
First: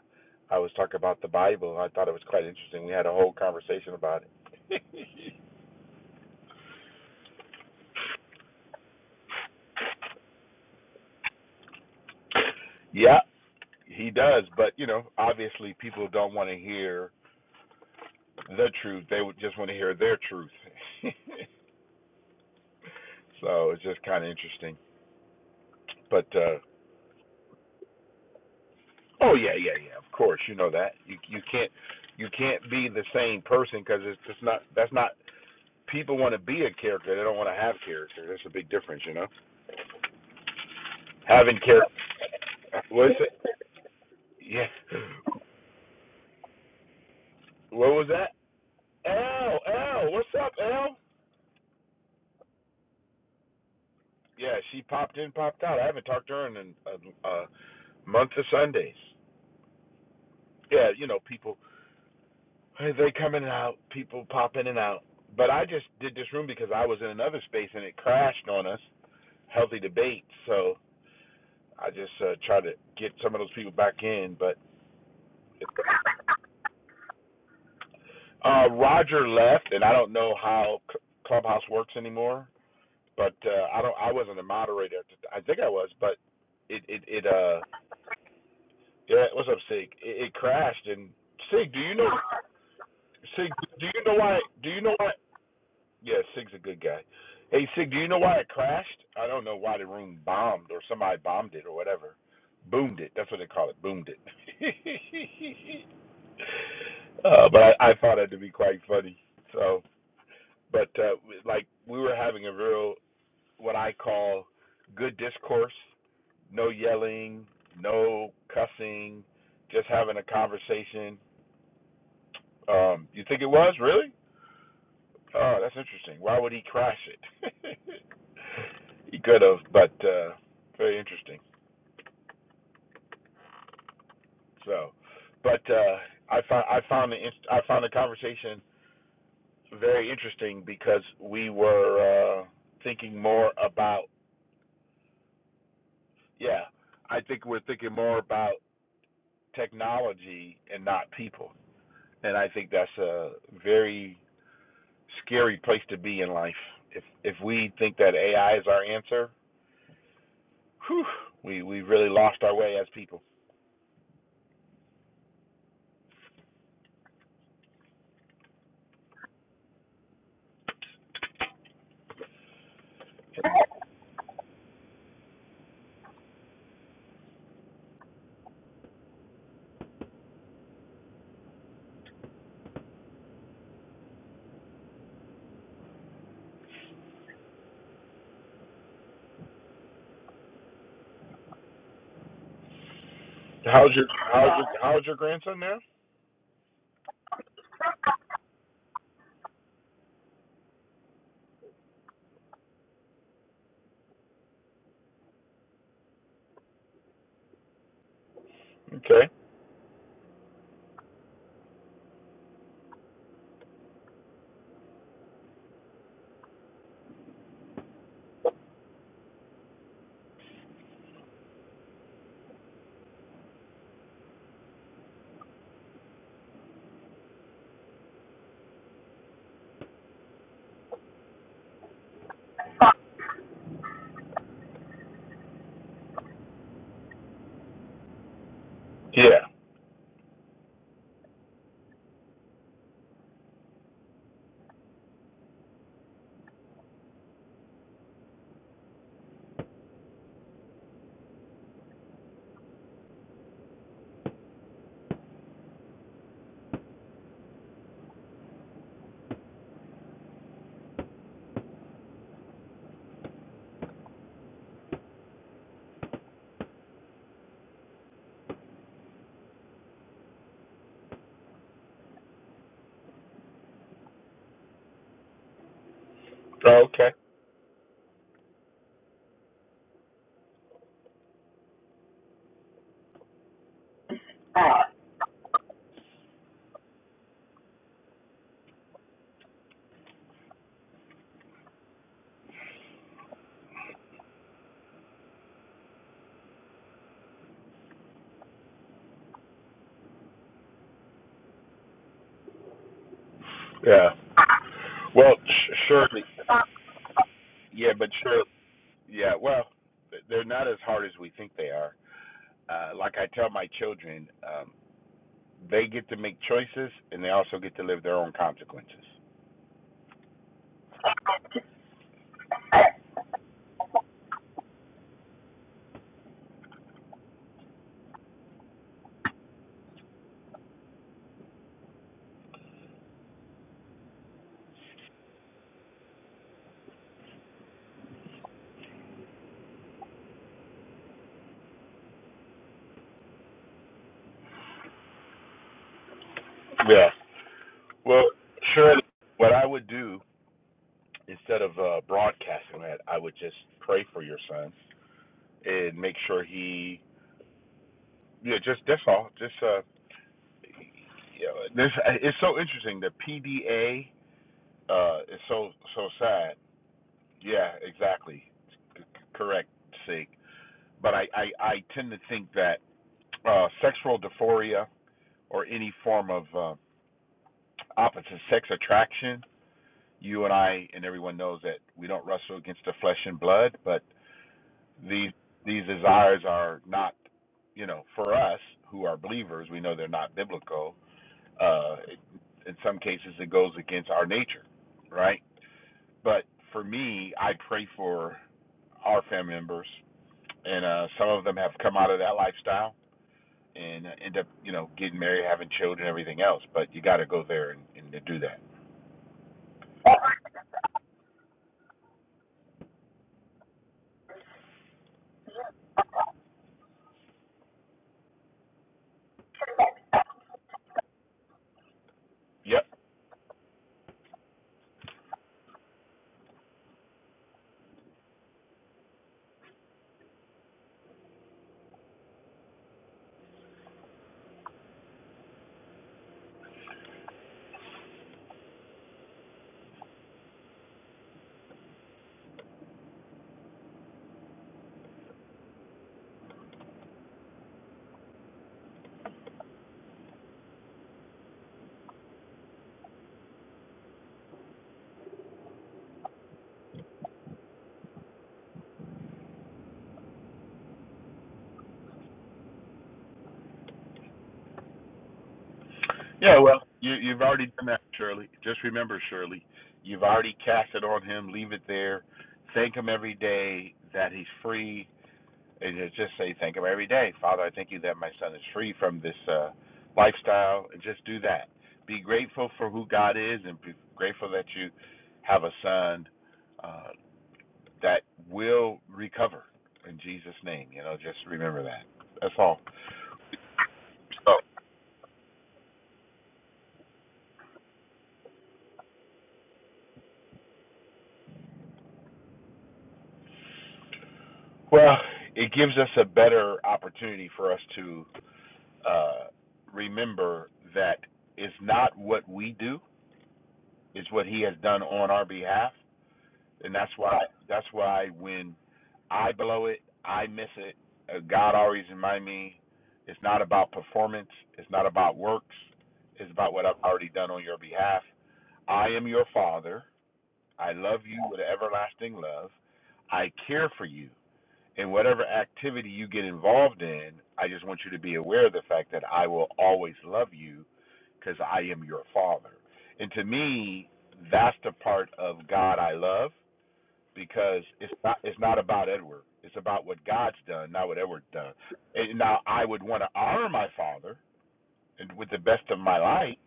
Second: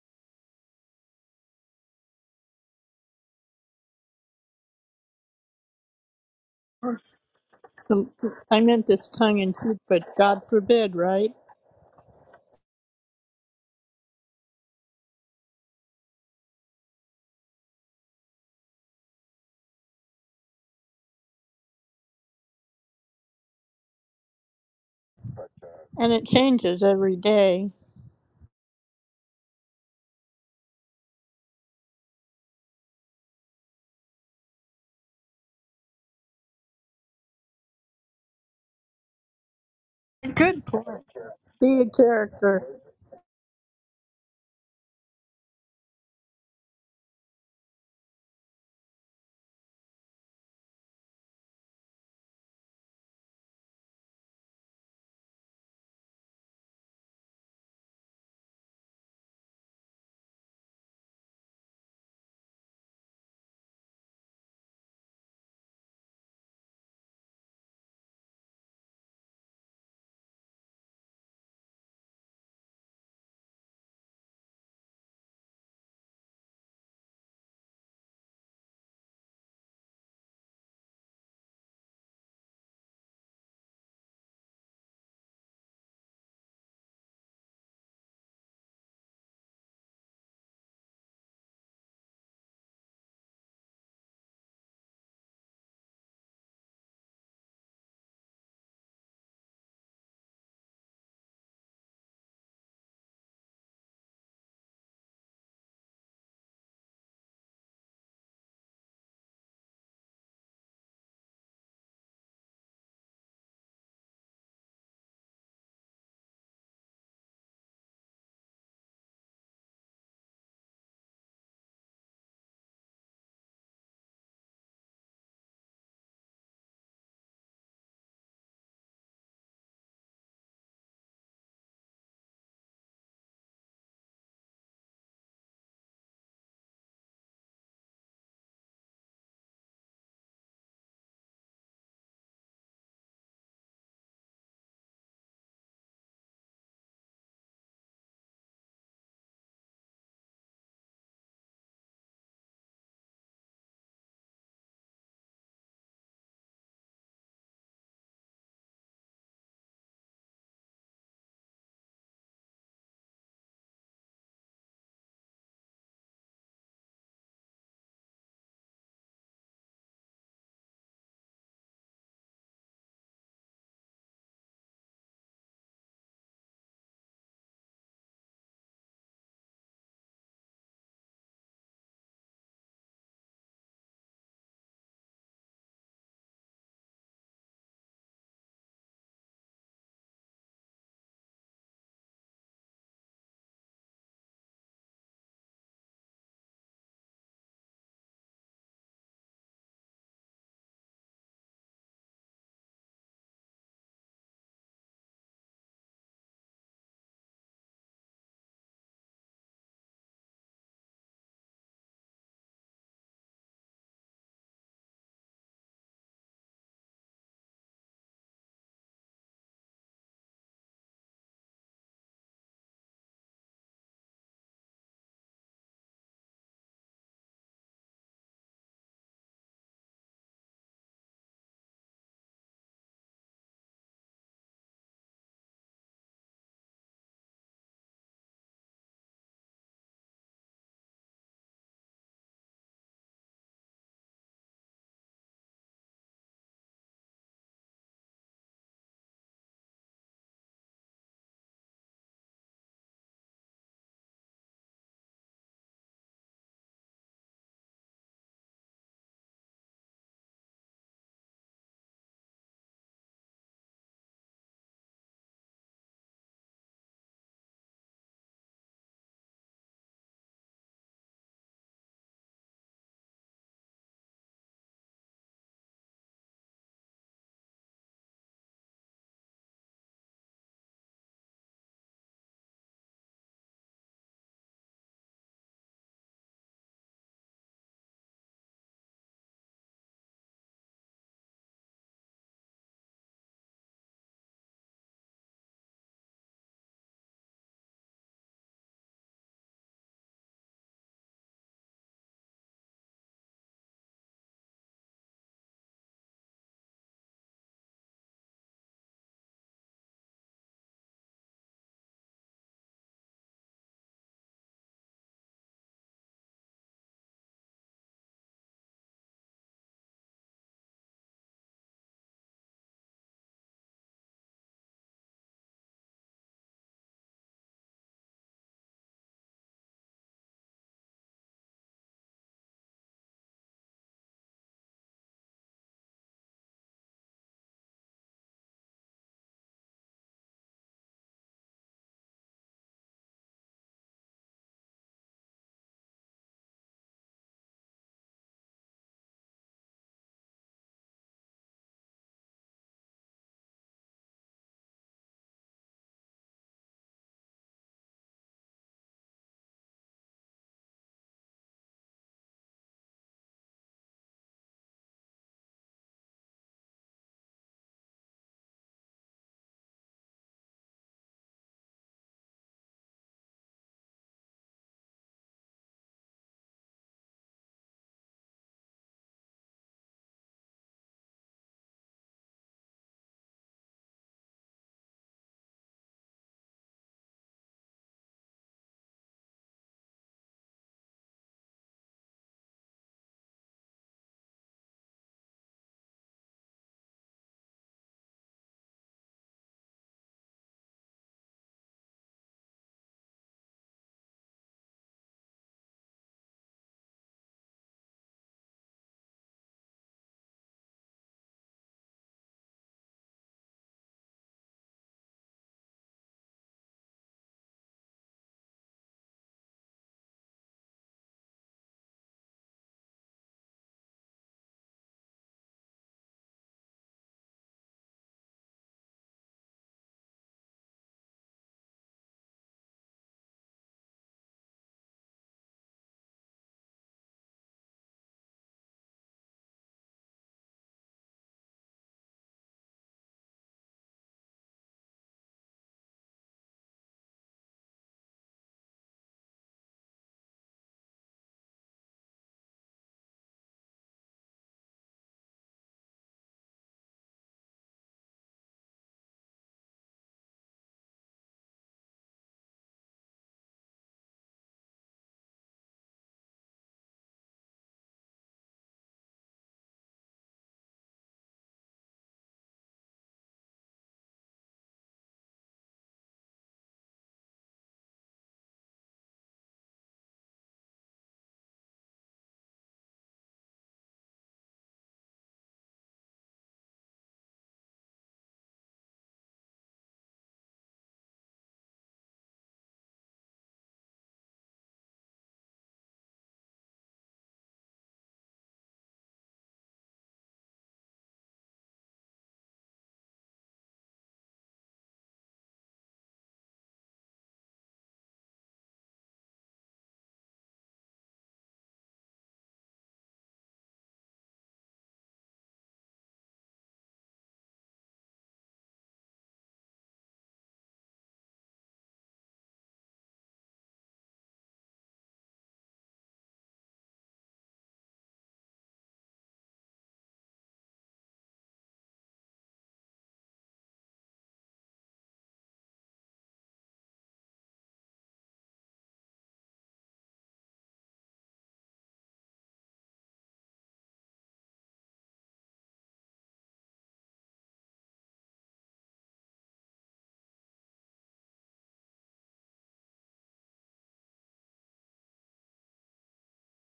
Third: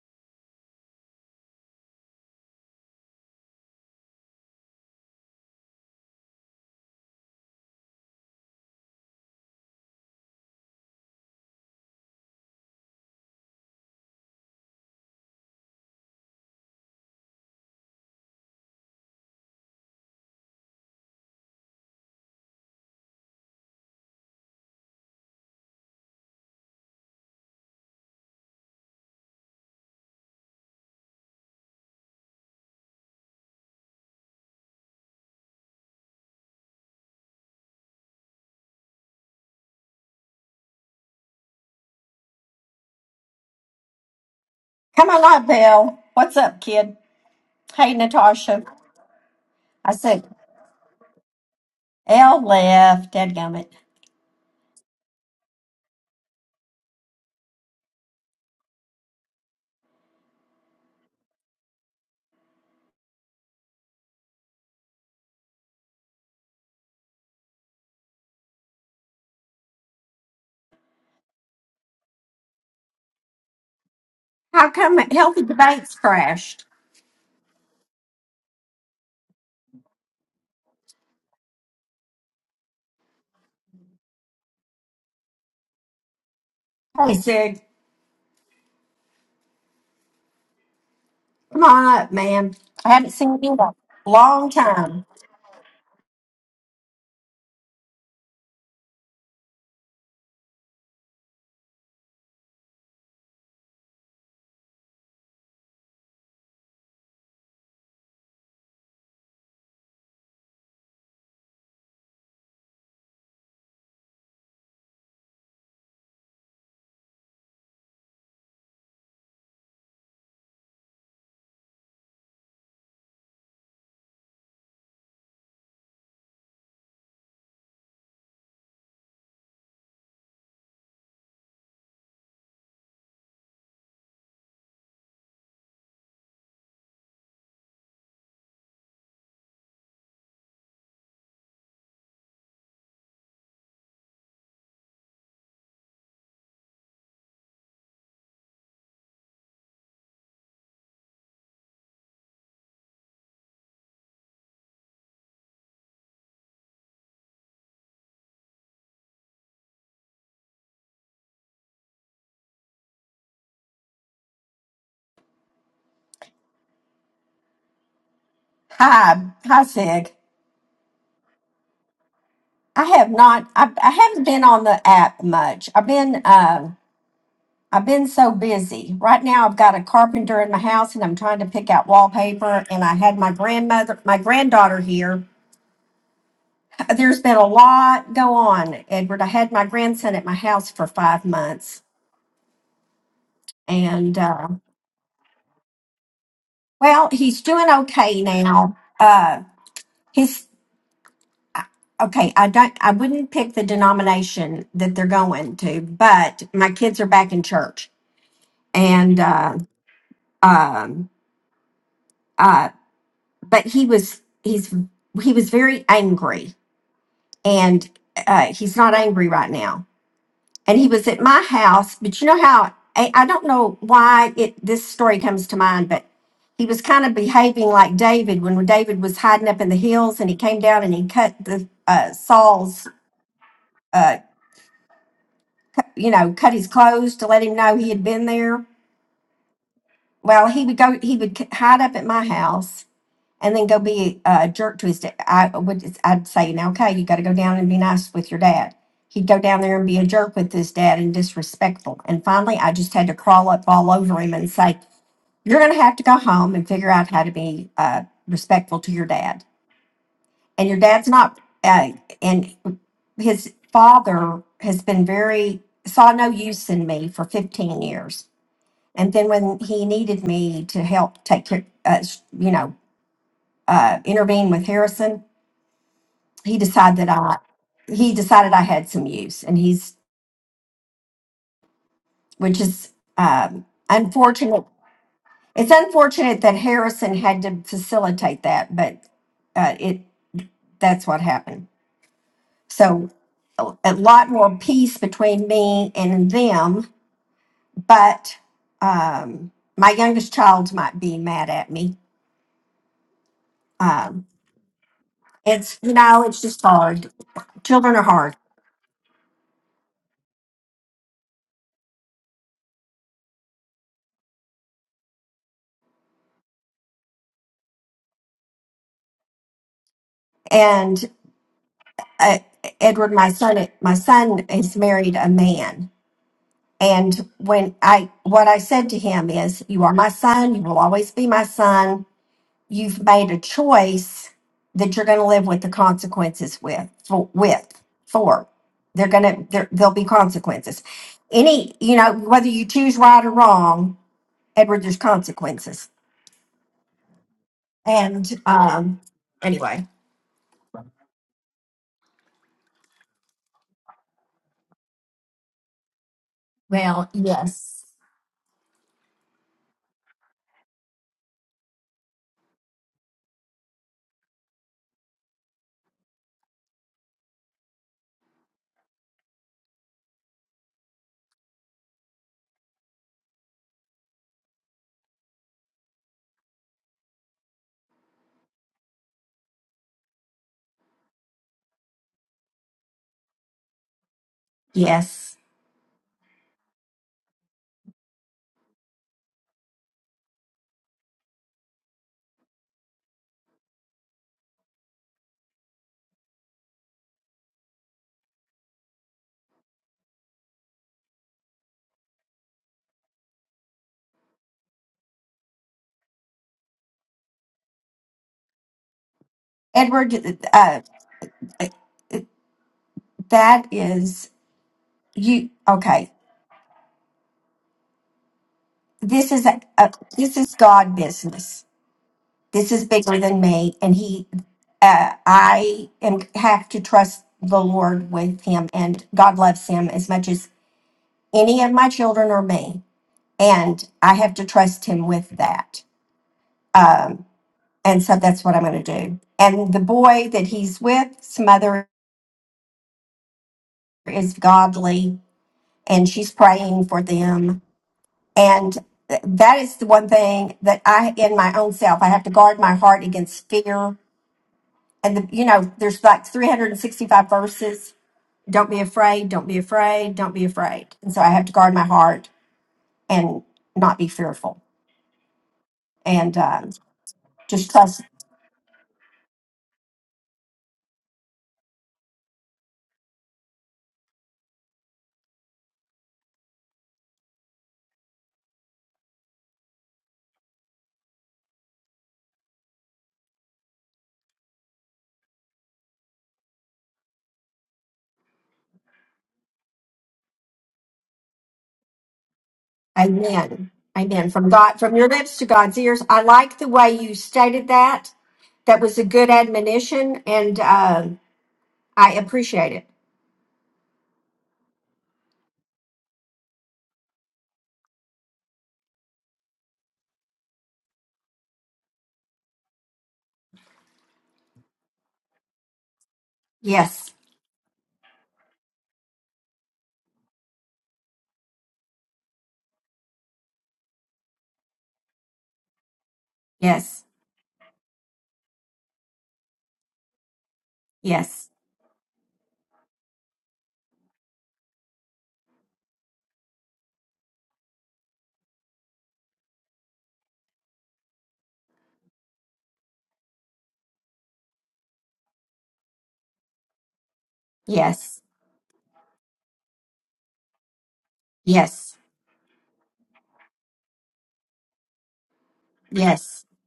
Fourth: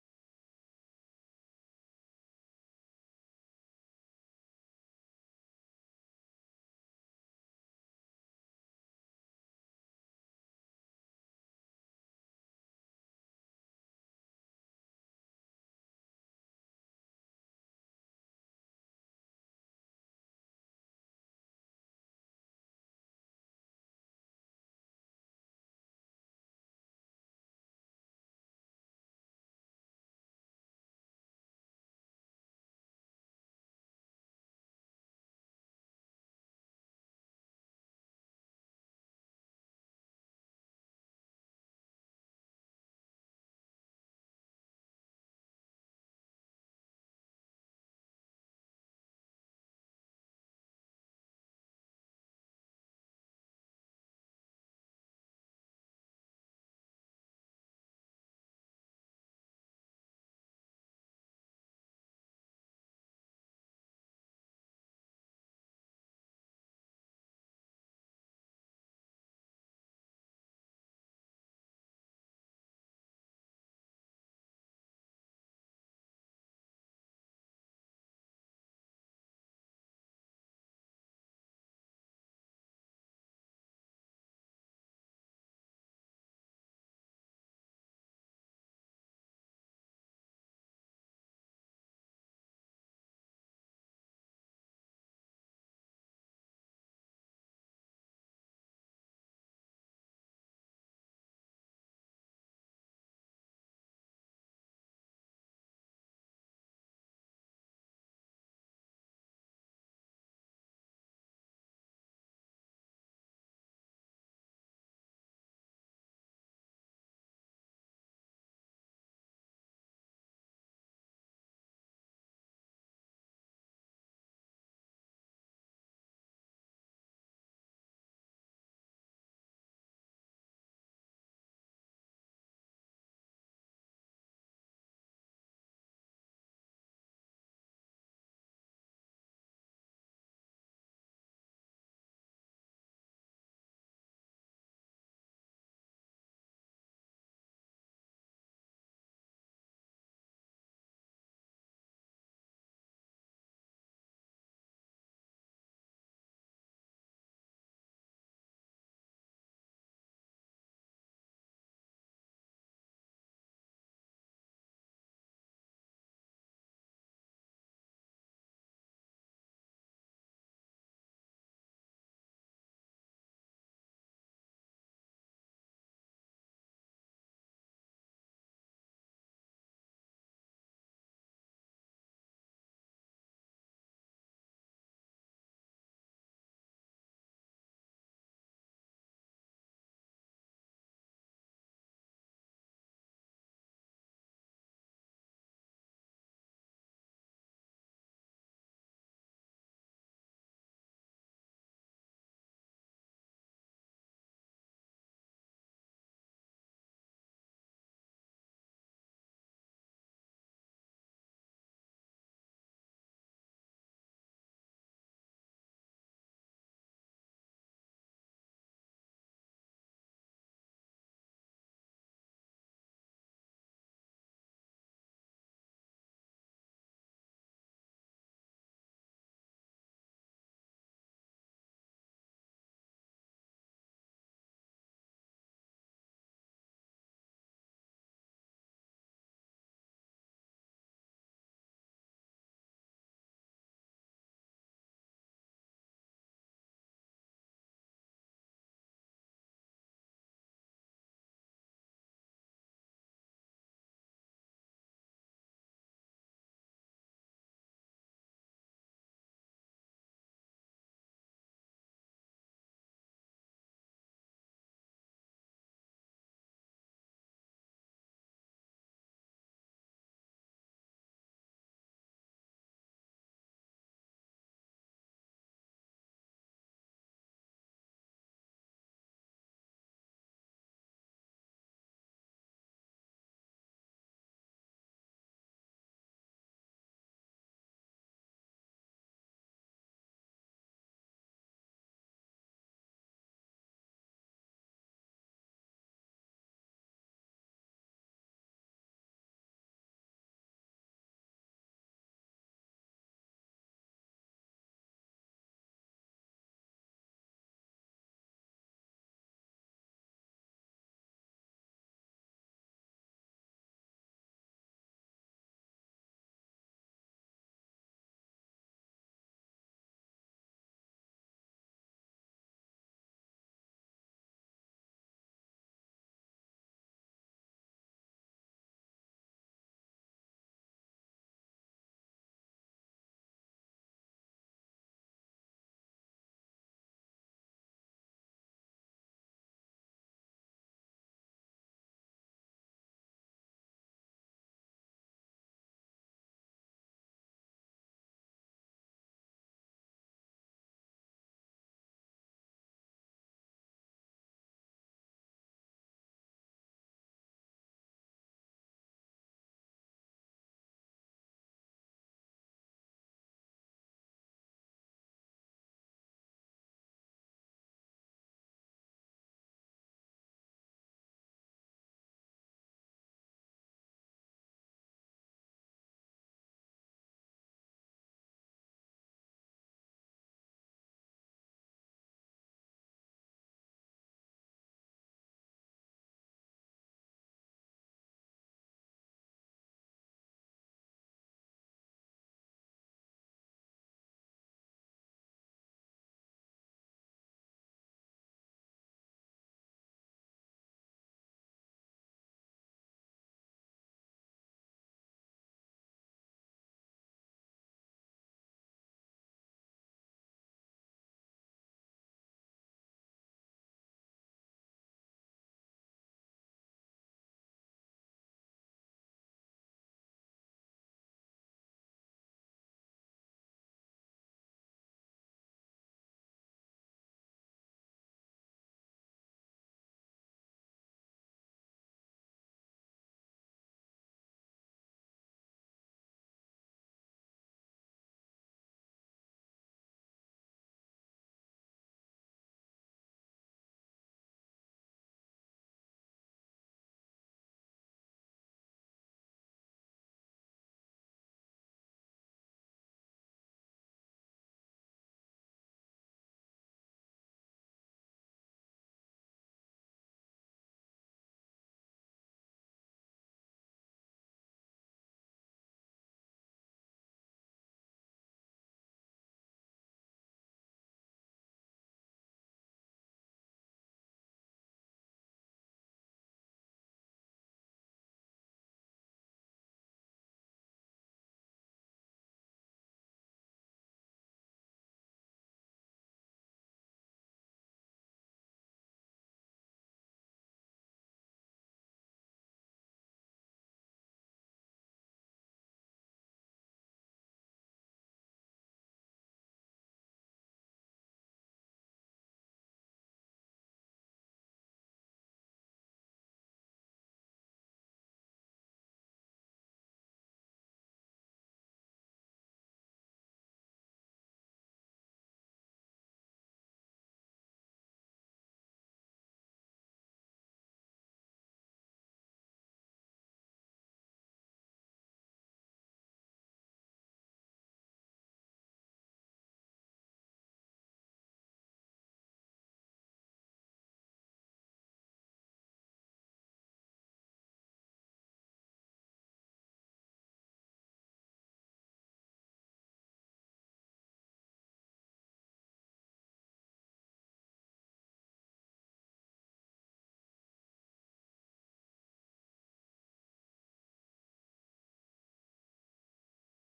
[SPEAKER 1] I was talking about the Bible. I thought it was quite interesting. We had a whole conversation about it.
[SPEAKER 4] I meant this tongue in cheek, but God forbid, right?
[SPEAKER 1] Yeah, he does, but you know, obviously people don't want to hear the truth. They would just want to hear their truth. so it's just kind of interesting.
[SPEAKER 4] And it
[SPEAKER 1] But uh,
[SPEAKER 4] changes every day.
[SPEAKER 1] oh yeah, yeah, yeah. Of course, you know that. You you can't you can't be the same person because it's just not. That's not. People want to be a character. They don't want to have character. There's a big difference, you know.
[SPEAKER 4] Good point.
[SPEAKER 1] Having
[SPEAKER 4] Be a
[SPEAKER 1] character.
[SPEAKER 4] character.
[SPEAKER 1] What's it? Yeah.
[SPEAKER 2] Come on up, Bill. What's up, kid?
[SPEAKER 1] Where
[SPEAKER 2] Hey,
[SPEAKER 1] was that?
[SPEAKER 2] Natasha.
[SPEAKER 1] L,
[SPEAKER 2] I
[SPEAKER 1] L,
[SPEAKER 2] said,
[SPEAKER 1] what's up, L?
[SPEAKER 2] L left. Dadgummit.
[SPEAKER 1] Yeah, she popped in, popped out. I haven't talked to her in a, a, month of Sundays. Yeah, you know, people, they come in and out, people pop in and out. But I just did this room because I was in another space and it crashed on us, healthy debate. So I just uh, tried to get some of those people back in. But
[SPEAKER 2] How come Healthy Debates crashed?
[SPEAKER 1] uh, Roger left, and I don't know how Clubhouse works anymore. But uh, I don't, I wasn't a moderator. I think I was, but it, it,
[SPEAKER 2] Hey,
[SPEAKER 1] it, uh,
[SPEAKER 2] Sig.
[SPEAKER 1] Yeah, what's up, Sig? It, it crashed, and
[SPEAKER 2] Come
[SPEAKER 1] Sig, do
[SPEAKER 2] on
[SPEAKER 1] you know?
[SPEAKER 2] up, man. I haven't seen
[SPEAKER 1] Sig,
[SPEAKER 2] you in a
[SPEAKER 1] do you know why?
[SPEAKER 2] long
[SPEAKER 1] Do you know
[SPEAKER 2] time.
[SPEAKER 1] why? Yeah, Sig's a good guy. Hey, Sig, do you know why it crashed? I don't know why the room bombed or somebody bombed it or whatever. Boomed it. That's what they call it. Boomed it. uh, but I, I found that to be quite funny. So, but uh, like we were having a real what I call good discourse. No yelling. No cussing. Just having a conversation Um, you think it was really? Oh, that's interesting. Why would he crash it? he could have, but uh, very interesting. So, but uh, I found I found the I found the conversation very interesting because we were uh, thinking more about yeah. I think we're thinking more about technology and not people, and I think that's a very scary place to be in life. If if we think that AI is our answer, Whew, we we really lost our way as people.
[SPEAKER 2] Hi. Hi, Sig. I have not, I, I haven't been on the app much. I've been, uh, I've been so busy. Right now, I've got a carpenter in my house and I'm trying to pick out wallpaper. And I had my grandmother, my granddaughter here. There's been a lot go on, Edward. I had my grandson at my house for five months.
[SPEAKER 1] How's your
[SPEAKER 2] And, uh,
[SPEAKER 1] how's your how's your grandson now?
[SPEAKER 2] Well, he's doing okay now. Uh, his okay. I don't. I wouldn't pick the denomination that they're going to, but my kids are back in church, and
[SPEAKER 1] Okay.
[SPEAKER 2] uh, um, uh, but he was he's he was very angry, and uh, he's not angry right now and he was at my house. But you know how I, I don't know why it this story comes to mind, but he was kind of behaving like David when David was hiding up in the hills, and he came down and he cut the uh, Saul's, uh, you know, cut his clothes to let him know he had been there.
[SPEAKER 1] Yeah.
[SPEAKER 2] Well, he would go. He would c- hide up at my house, and then go be a jerk to his dad. I would, I'd say, now, okay, you got to go down and be nice with your dad. He'd go down there and be a jerk with his dad and disrespectful. And finally, I just had to crawl up all over him and say, you're going to have to go home and figure out how to be uh, respectful to your dad. And your dad's not, uh, and his father has been very, saw no use in me for 15 years. And then when he needed me to help take care, uh, you know, uh, intervene with Harrison, he
[SPEAKER 1] Oh,
[SPEAKER 2] decided that
[SPEAKER 1] okay.
[SPEAKER 2] I he decided I had some use, and he's which is um, unfortunate. It's unfortunate that Harrison had to facilitate that, but uh, it that's what happened. So a, a lot more peace between me and them, but um, my youngest child might be mad at me.
[SPEAKER 1] Yeah.
[SPEAKER 2] Um,
[SPEAKER 1] Well, sh-
[SPEAKER 2] it's you
[SPEAKER 1] surely.
[SPEAKER 2] know it's just hard.
[SPEAKER 1] Yeah,
[SPEAKER 2] Children are
[SPEAKER 1] but
[SPEAKER 2] hard,
[SPEAKER 1] sure. Yeah. Well, they're not as hard as we think they are. Uh, like I tell my children, um, they get to make choices and they also get to live their own consequences.
[SPEAKER 2] and uh, Edward, my son, my son is married a man, And when I, what I said to him is, you are my son. You will always be my son. You've made a choice that you're going to live with the consequences with, for, with, for. They're going to, there, there'll be consequences. Any, you know, whether you choose right or wrong, Edward, there's consequences.
[SPEAKER 1] Yeah. Well,
[SPEAKER 2] And, um,
[SPEAKER 1] surely. What I would
[SPEAKER 2] anyway,
[SPEAKER 1] do instead of uh, broadcasting that, I would just pray for your son and make sure he
[SPEAKER 2] Well, yes.
[SPEAKER 1] Yeah, just that's all. Just uh, yeah, this it's so interesting. The PDA uh is so so sad. Yeah, exactly. C- Correct, sake. But I I I tend to think that uh sexual dysphoria or any form of uh, opposite sex attraction. You and I and everyone knows that we don't wrestle against the flesh and blood, but these
[SPEAKER 2] yes,
[SPEAKER 1] these desires are not, you know, for us who are believers, we know they're not biblical Uh, it, in some cases, it goes against our nature, right? But for me, I pray for our family members, and uh, some of them have come out of that lifestyle and uh, end up, you know, getting married, having children, everything else. But you got to go there and, and to do that.
[SPEAKER 2] Edward, uh, that is you. Okay. This is, a, a, this is God business This is
[SPEAKER 1] Yep.
[SPEAKER 2] bigger than me, and he, uh, I am have to trust the Lord with him, and God loves him as much as any of my children or me, and I have to trust him with that, and so that's what I'm going to do. And the boy that he's with, his mother is godly, and she's praying for them, and th- that is the one thing that I, in my own self, I have to guard my heart against fear. And the, you know, there's like 365 verses don't be afraid, don't be afraid, don't be afraid. And so I have to guard my heart and not be fearful and
[SPEAKER 1] Yeah.
[SPEAKER 2] um,
[SPEAKER 1] Well, you, you've already
[SPEAKER 2] just
[SPEAKER 1] done that,
[SPEAKER 2] trust.
[SPEAKER 1] Shirley. Just remember, Shirley, you've already cast it on him. Leave it there. Thank him every day that he's free And just say thank him every day. Father, I thank you that my son is free from this uh, lifestyle. And just do that. Be grateful for who God is and be grateful that you have a son uh, that will recover in Jesus' name. You know, just remember that. That's all.
[SPEAKER 2] Amen. Amen. From God, from your lips to God's ears. I like the way you stated that. That was a good admonition, and um, I appreciate it.
[SPEAKER 1] Well, it gives us a better opportunity for us to uh, remember that it's not what we do, it's what He has done on our behalf and that's
[SPEAKER 2] Yes,
[SPEAKER 1] why that's why when I blow it, I miss it. Uh, God always remind me, it's not about performance, it's not about works, it's about what I've
[SPEAKER 2] yes,
[SPEAKER 1] already done on your behalf. I am your father. I love you
[SPEAKER 2] yes,
[SPEAKER 1] with an everlasting love. I care for you. And whatever activity you get involved in, I just want you to be aware of the fact that I will always love you because I am your father. And to me, that's the part of God I love because it's
[SPEAKER 2] yes,
[SPEAKER 1] not it's not about Edward. It's about what God's done, not what Edward's done.
[SPEAKER 2] yes,
[SPEAKER 1] And now I would want to honor my father and with the best of my
[SPEAKER 2] yes.
[SPEAKER 1] light,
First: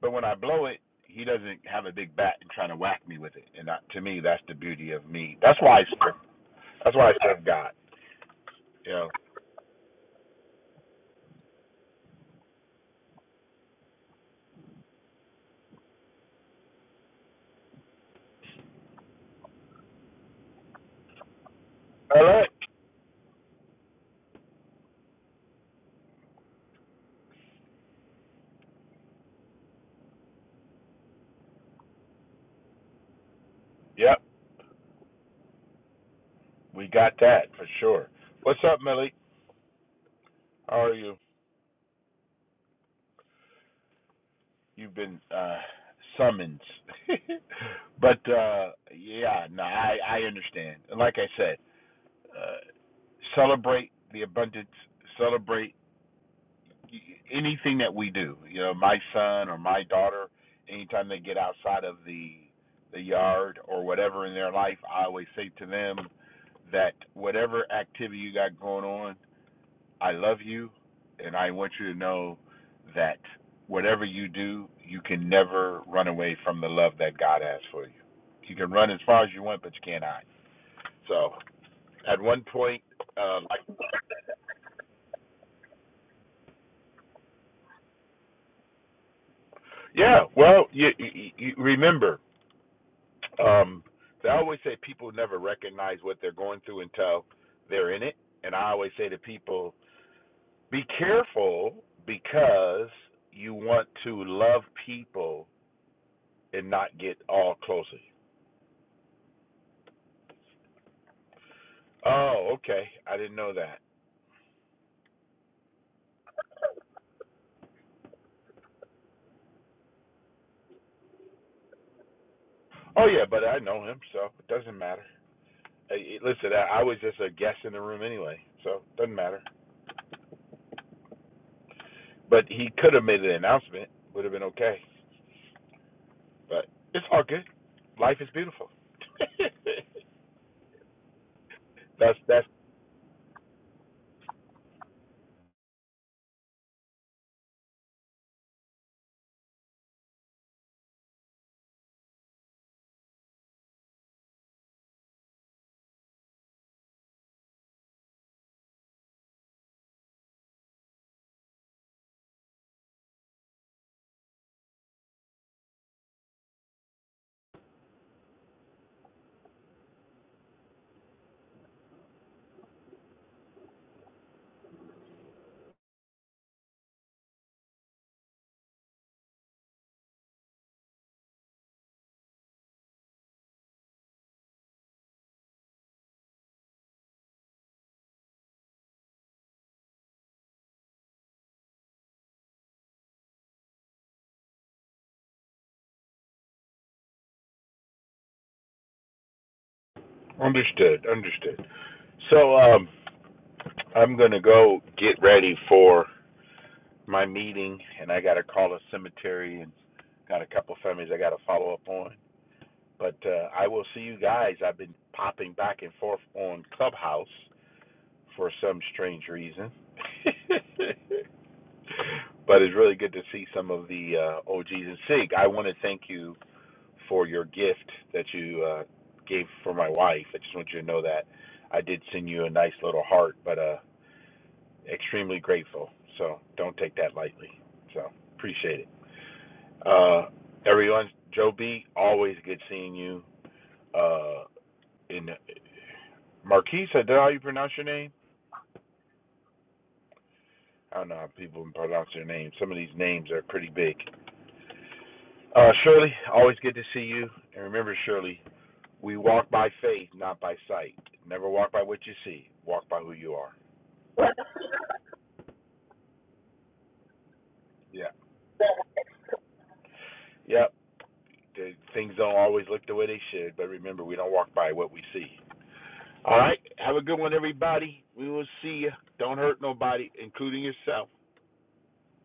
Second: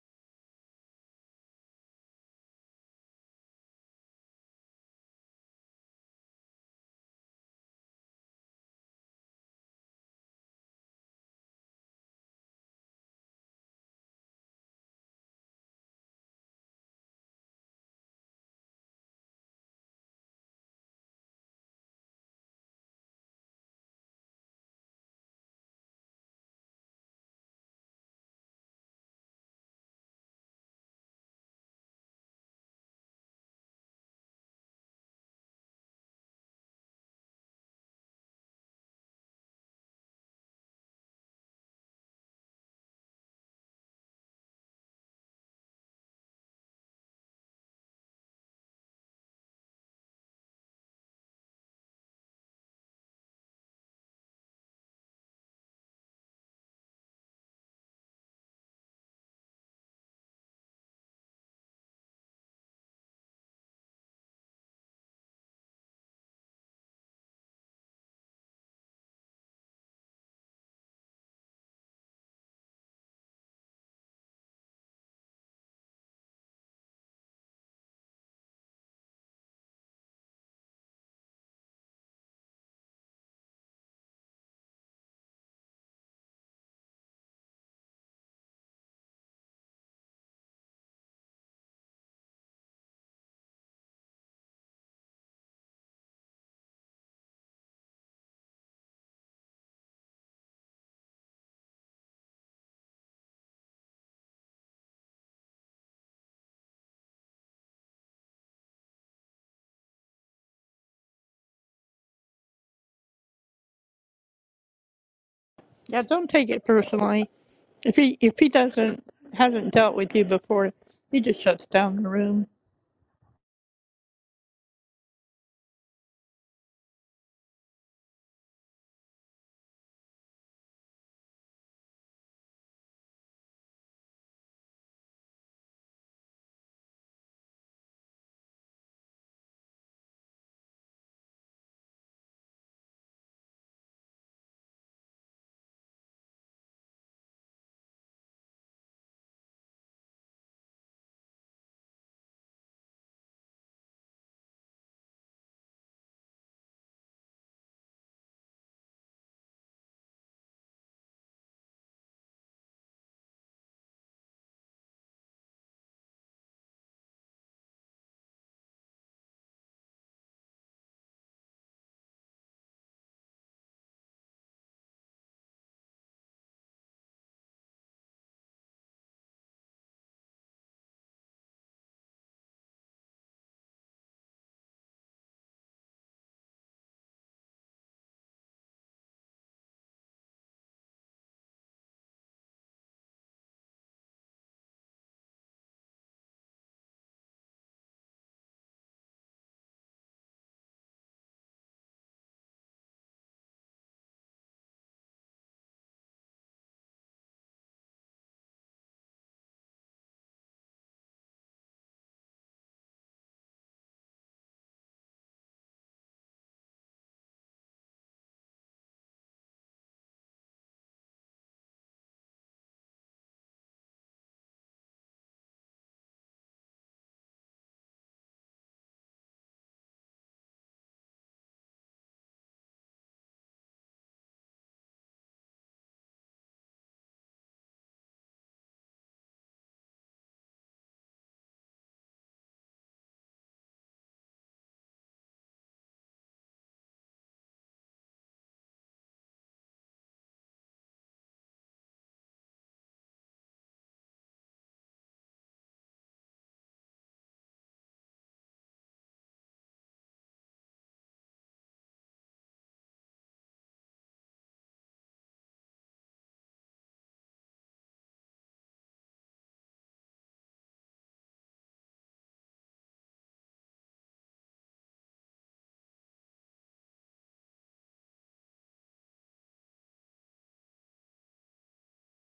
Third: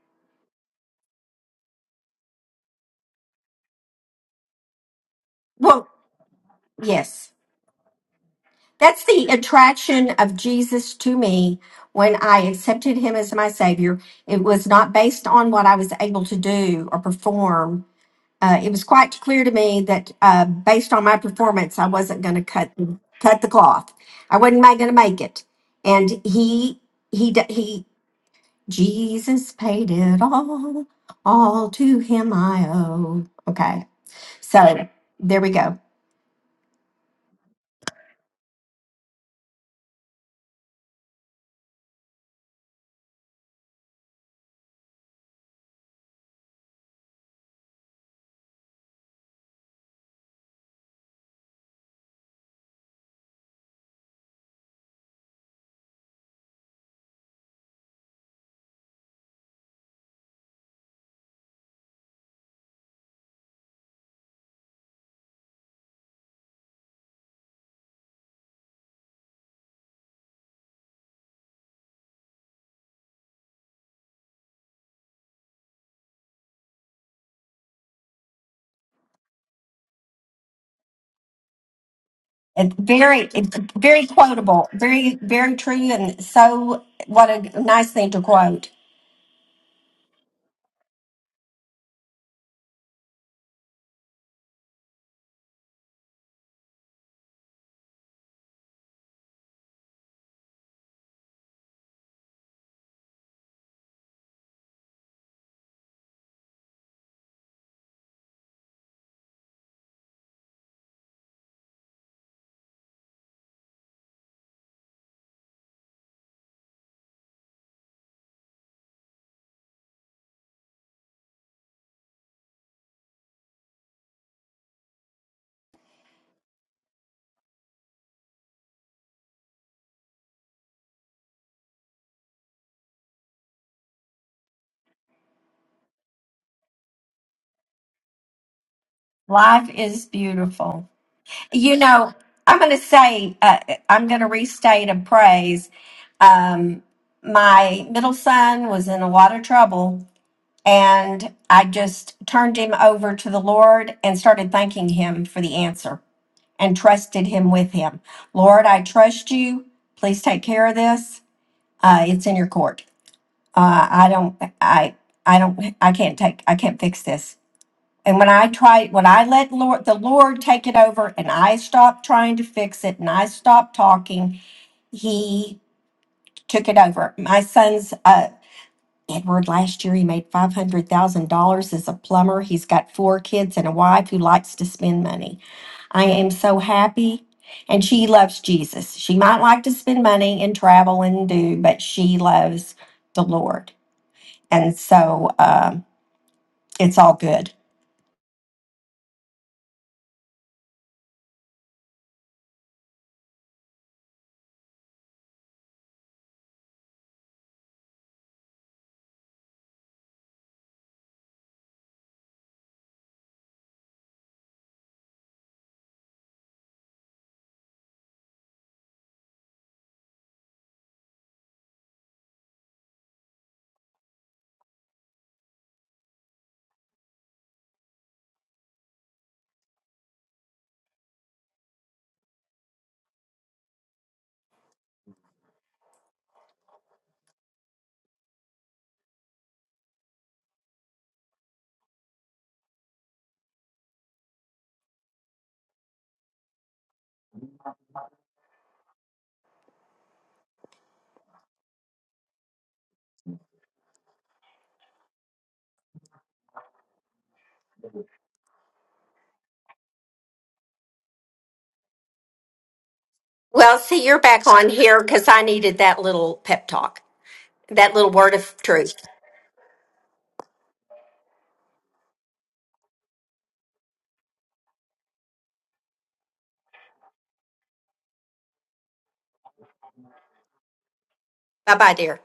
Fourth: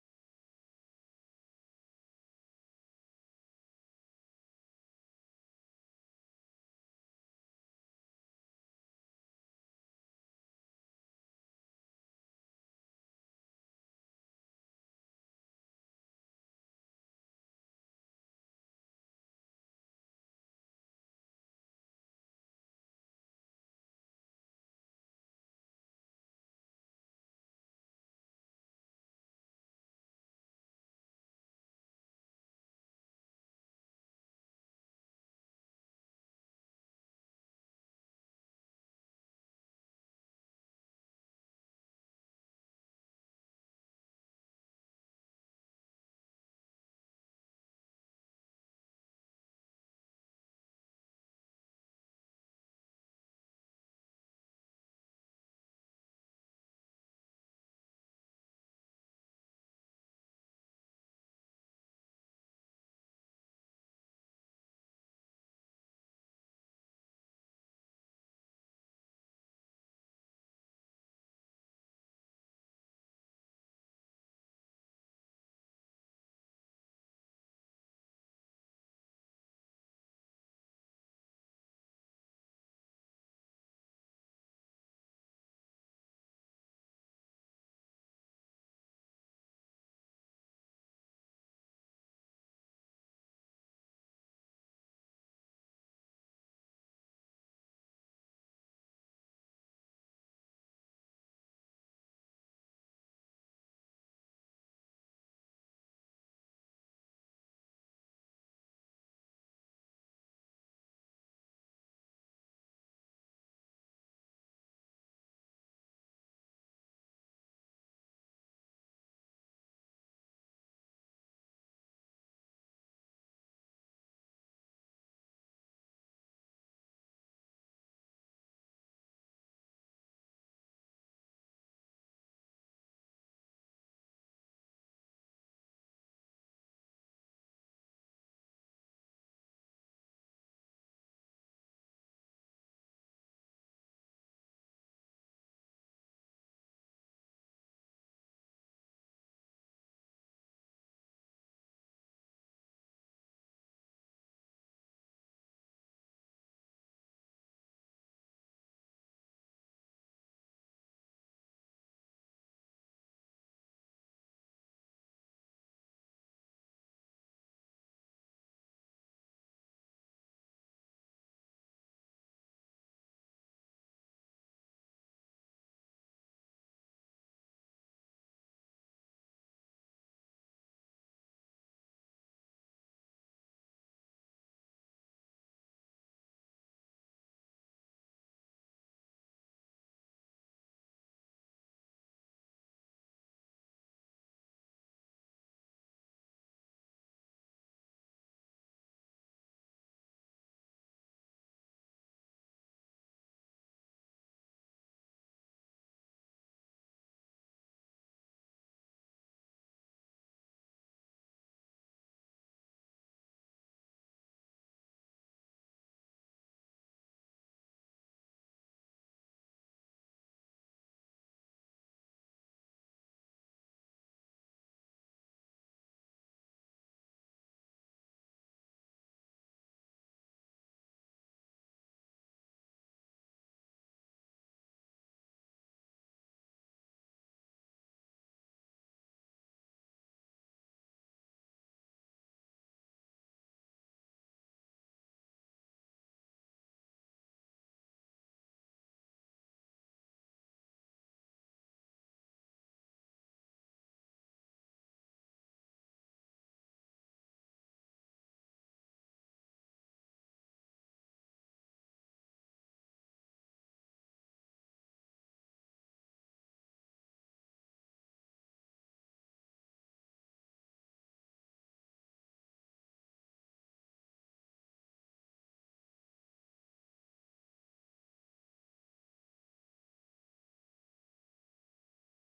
[SPEAKER 1] but when I blow it, he doesn't have a big bat and trying to whack me with it. And that, to me, that's the beauty of me. That's why I
[SPEAKER 2] Well,
[SPEAKER 1] serve. That's why I
[SPEAKER 2] yes.
[SPEAKER 1] serve God. You
[SPEAKER 2] That's
[SPEAKER 1] know.
[SPEAKER 2] the attraction of Jesus to me when I accepted him as my savior. It was not based on what I was able to do or perform. Uh, it was quite clear to me that uh, based on my performance, I wasn't
[SPEAKER 1] All
[SPEAKER 2] going to
[SPEAKER 1] right.
[SPEAKER 2] cut cut the cloth. I wasn't going to make it. And he he d- he Jesus paid it all. All to him I owe. Okay,
[SPEAKER 1] Yep,
[SPEAKER 2] so there we go.
[SPEAKER 1] we got that for sure. What's up, Millie? How are you? You've been uh summoned. but uh yeah, no, I I understand. And like I said. uh, celebrate the abundance, celebrate anything that we do. You know, my son or my daughter, anytime they get outside of the the yard or whatever in their life, I always say to them that whatever activity you got going on, I love you, and I want you to know that whatever you do, you can never run away from the love that God has for you. You can run as far as you want, but you can't hide. So, at one
[SPEAKER 2] It-
[SPEAKER 1] point.
[SPEAKER 2] very
[SPEAKER 1] uh,
[SPEAKER 2] it's very quotable very very true and so what a nice thing to quote
[SPEAKER 1] Yeah, well, you, you, you remember, um, they always say people never recognize what they're going through until they're in it, and I always say to people, be careful because you want to love people and not get all closely. Oh, okay, I didn't know that.
[SPEAKER 4] Yeah, don't take it personally. If he if he doesn't hasn't dealt with you before, he just shuts down the room.
[SPEAKER 1] Oh yeah, but I know him, so it doesn't matter. Hey, hey, Listen, I I was just a guest in the room anyway, so it doesn't matter. But he could have made an announcement, would have been okay. But it's all good. Life is beautiful.
[SPEAKER 2] life is beautiful you know
[SPEAKER 1] That's that's
[SPEAKER 2] i'm going to say uh, i'm going to restate a praise um, my middle son was in a lot of trouble and i just turned him over to the lord and started thanking him for the answer and trusted him with him lord i trust you please take care of this uh, it's in your court uh, I don't, I, I don't, I can't take, I can't fix this. And when I try, when I let Lord, the Lord take it over and I stopped trying to fix it and I stopped talking, he took it over. My son's, uh, Edward last year, he made $500,000 as a plumber. He's got four kids and a wife who likes to spend money. I am so happy. And she loves Jesus. She might like to spend money and travel and do, but she loves the Lord. And so um, it's all good.
[SPEAKER 1] understood. Understood. So um, I'm gonna go get ready for my meeting, and I gotta call a cemetery and got a couple families I gotta follow up on. But uh, I will see you guys. I've been popping back and forth on Clubhouse for some strange reason. but it's really good to see some of the uh, OGs and Sig. I want to thank you for your gift that you uh, gave for my wife. I just want you to know that I did send you a nice little heart, but uh, extremely grateful. So don't take that lightly. So appreciate it. Uh, everyone, Joe B, always good seeing you. Uh, in Marquise, is that how you pronounce your name? I don't know how people pronounce their names. Some of these names are pretty big. Uh, Shirley, always good to see you. And remember, Shirley, we walk by faith, not by sight. Never walk by what you see. Walk by who you are.
[SPEAKER 2] Well, see, you're back on here because I needed that little pep talk, that
[SPEAKER 1] Yeah.
[SPEAKER 2] little word of truth.
[SPEAKER 1] Yep. The, things don't always look the way they should, but remember, we don't walk by what we see. All right. Have a good one, everybody. We will see you. Don't hurt nobody, including yourself.
[SPEAKER 2] Bye bye, dear.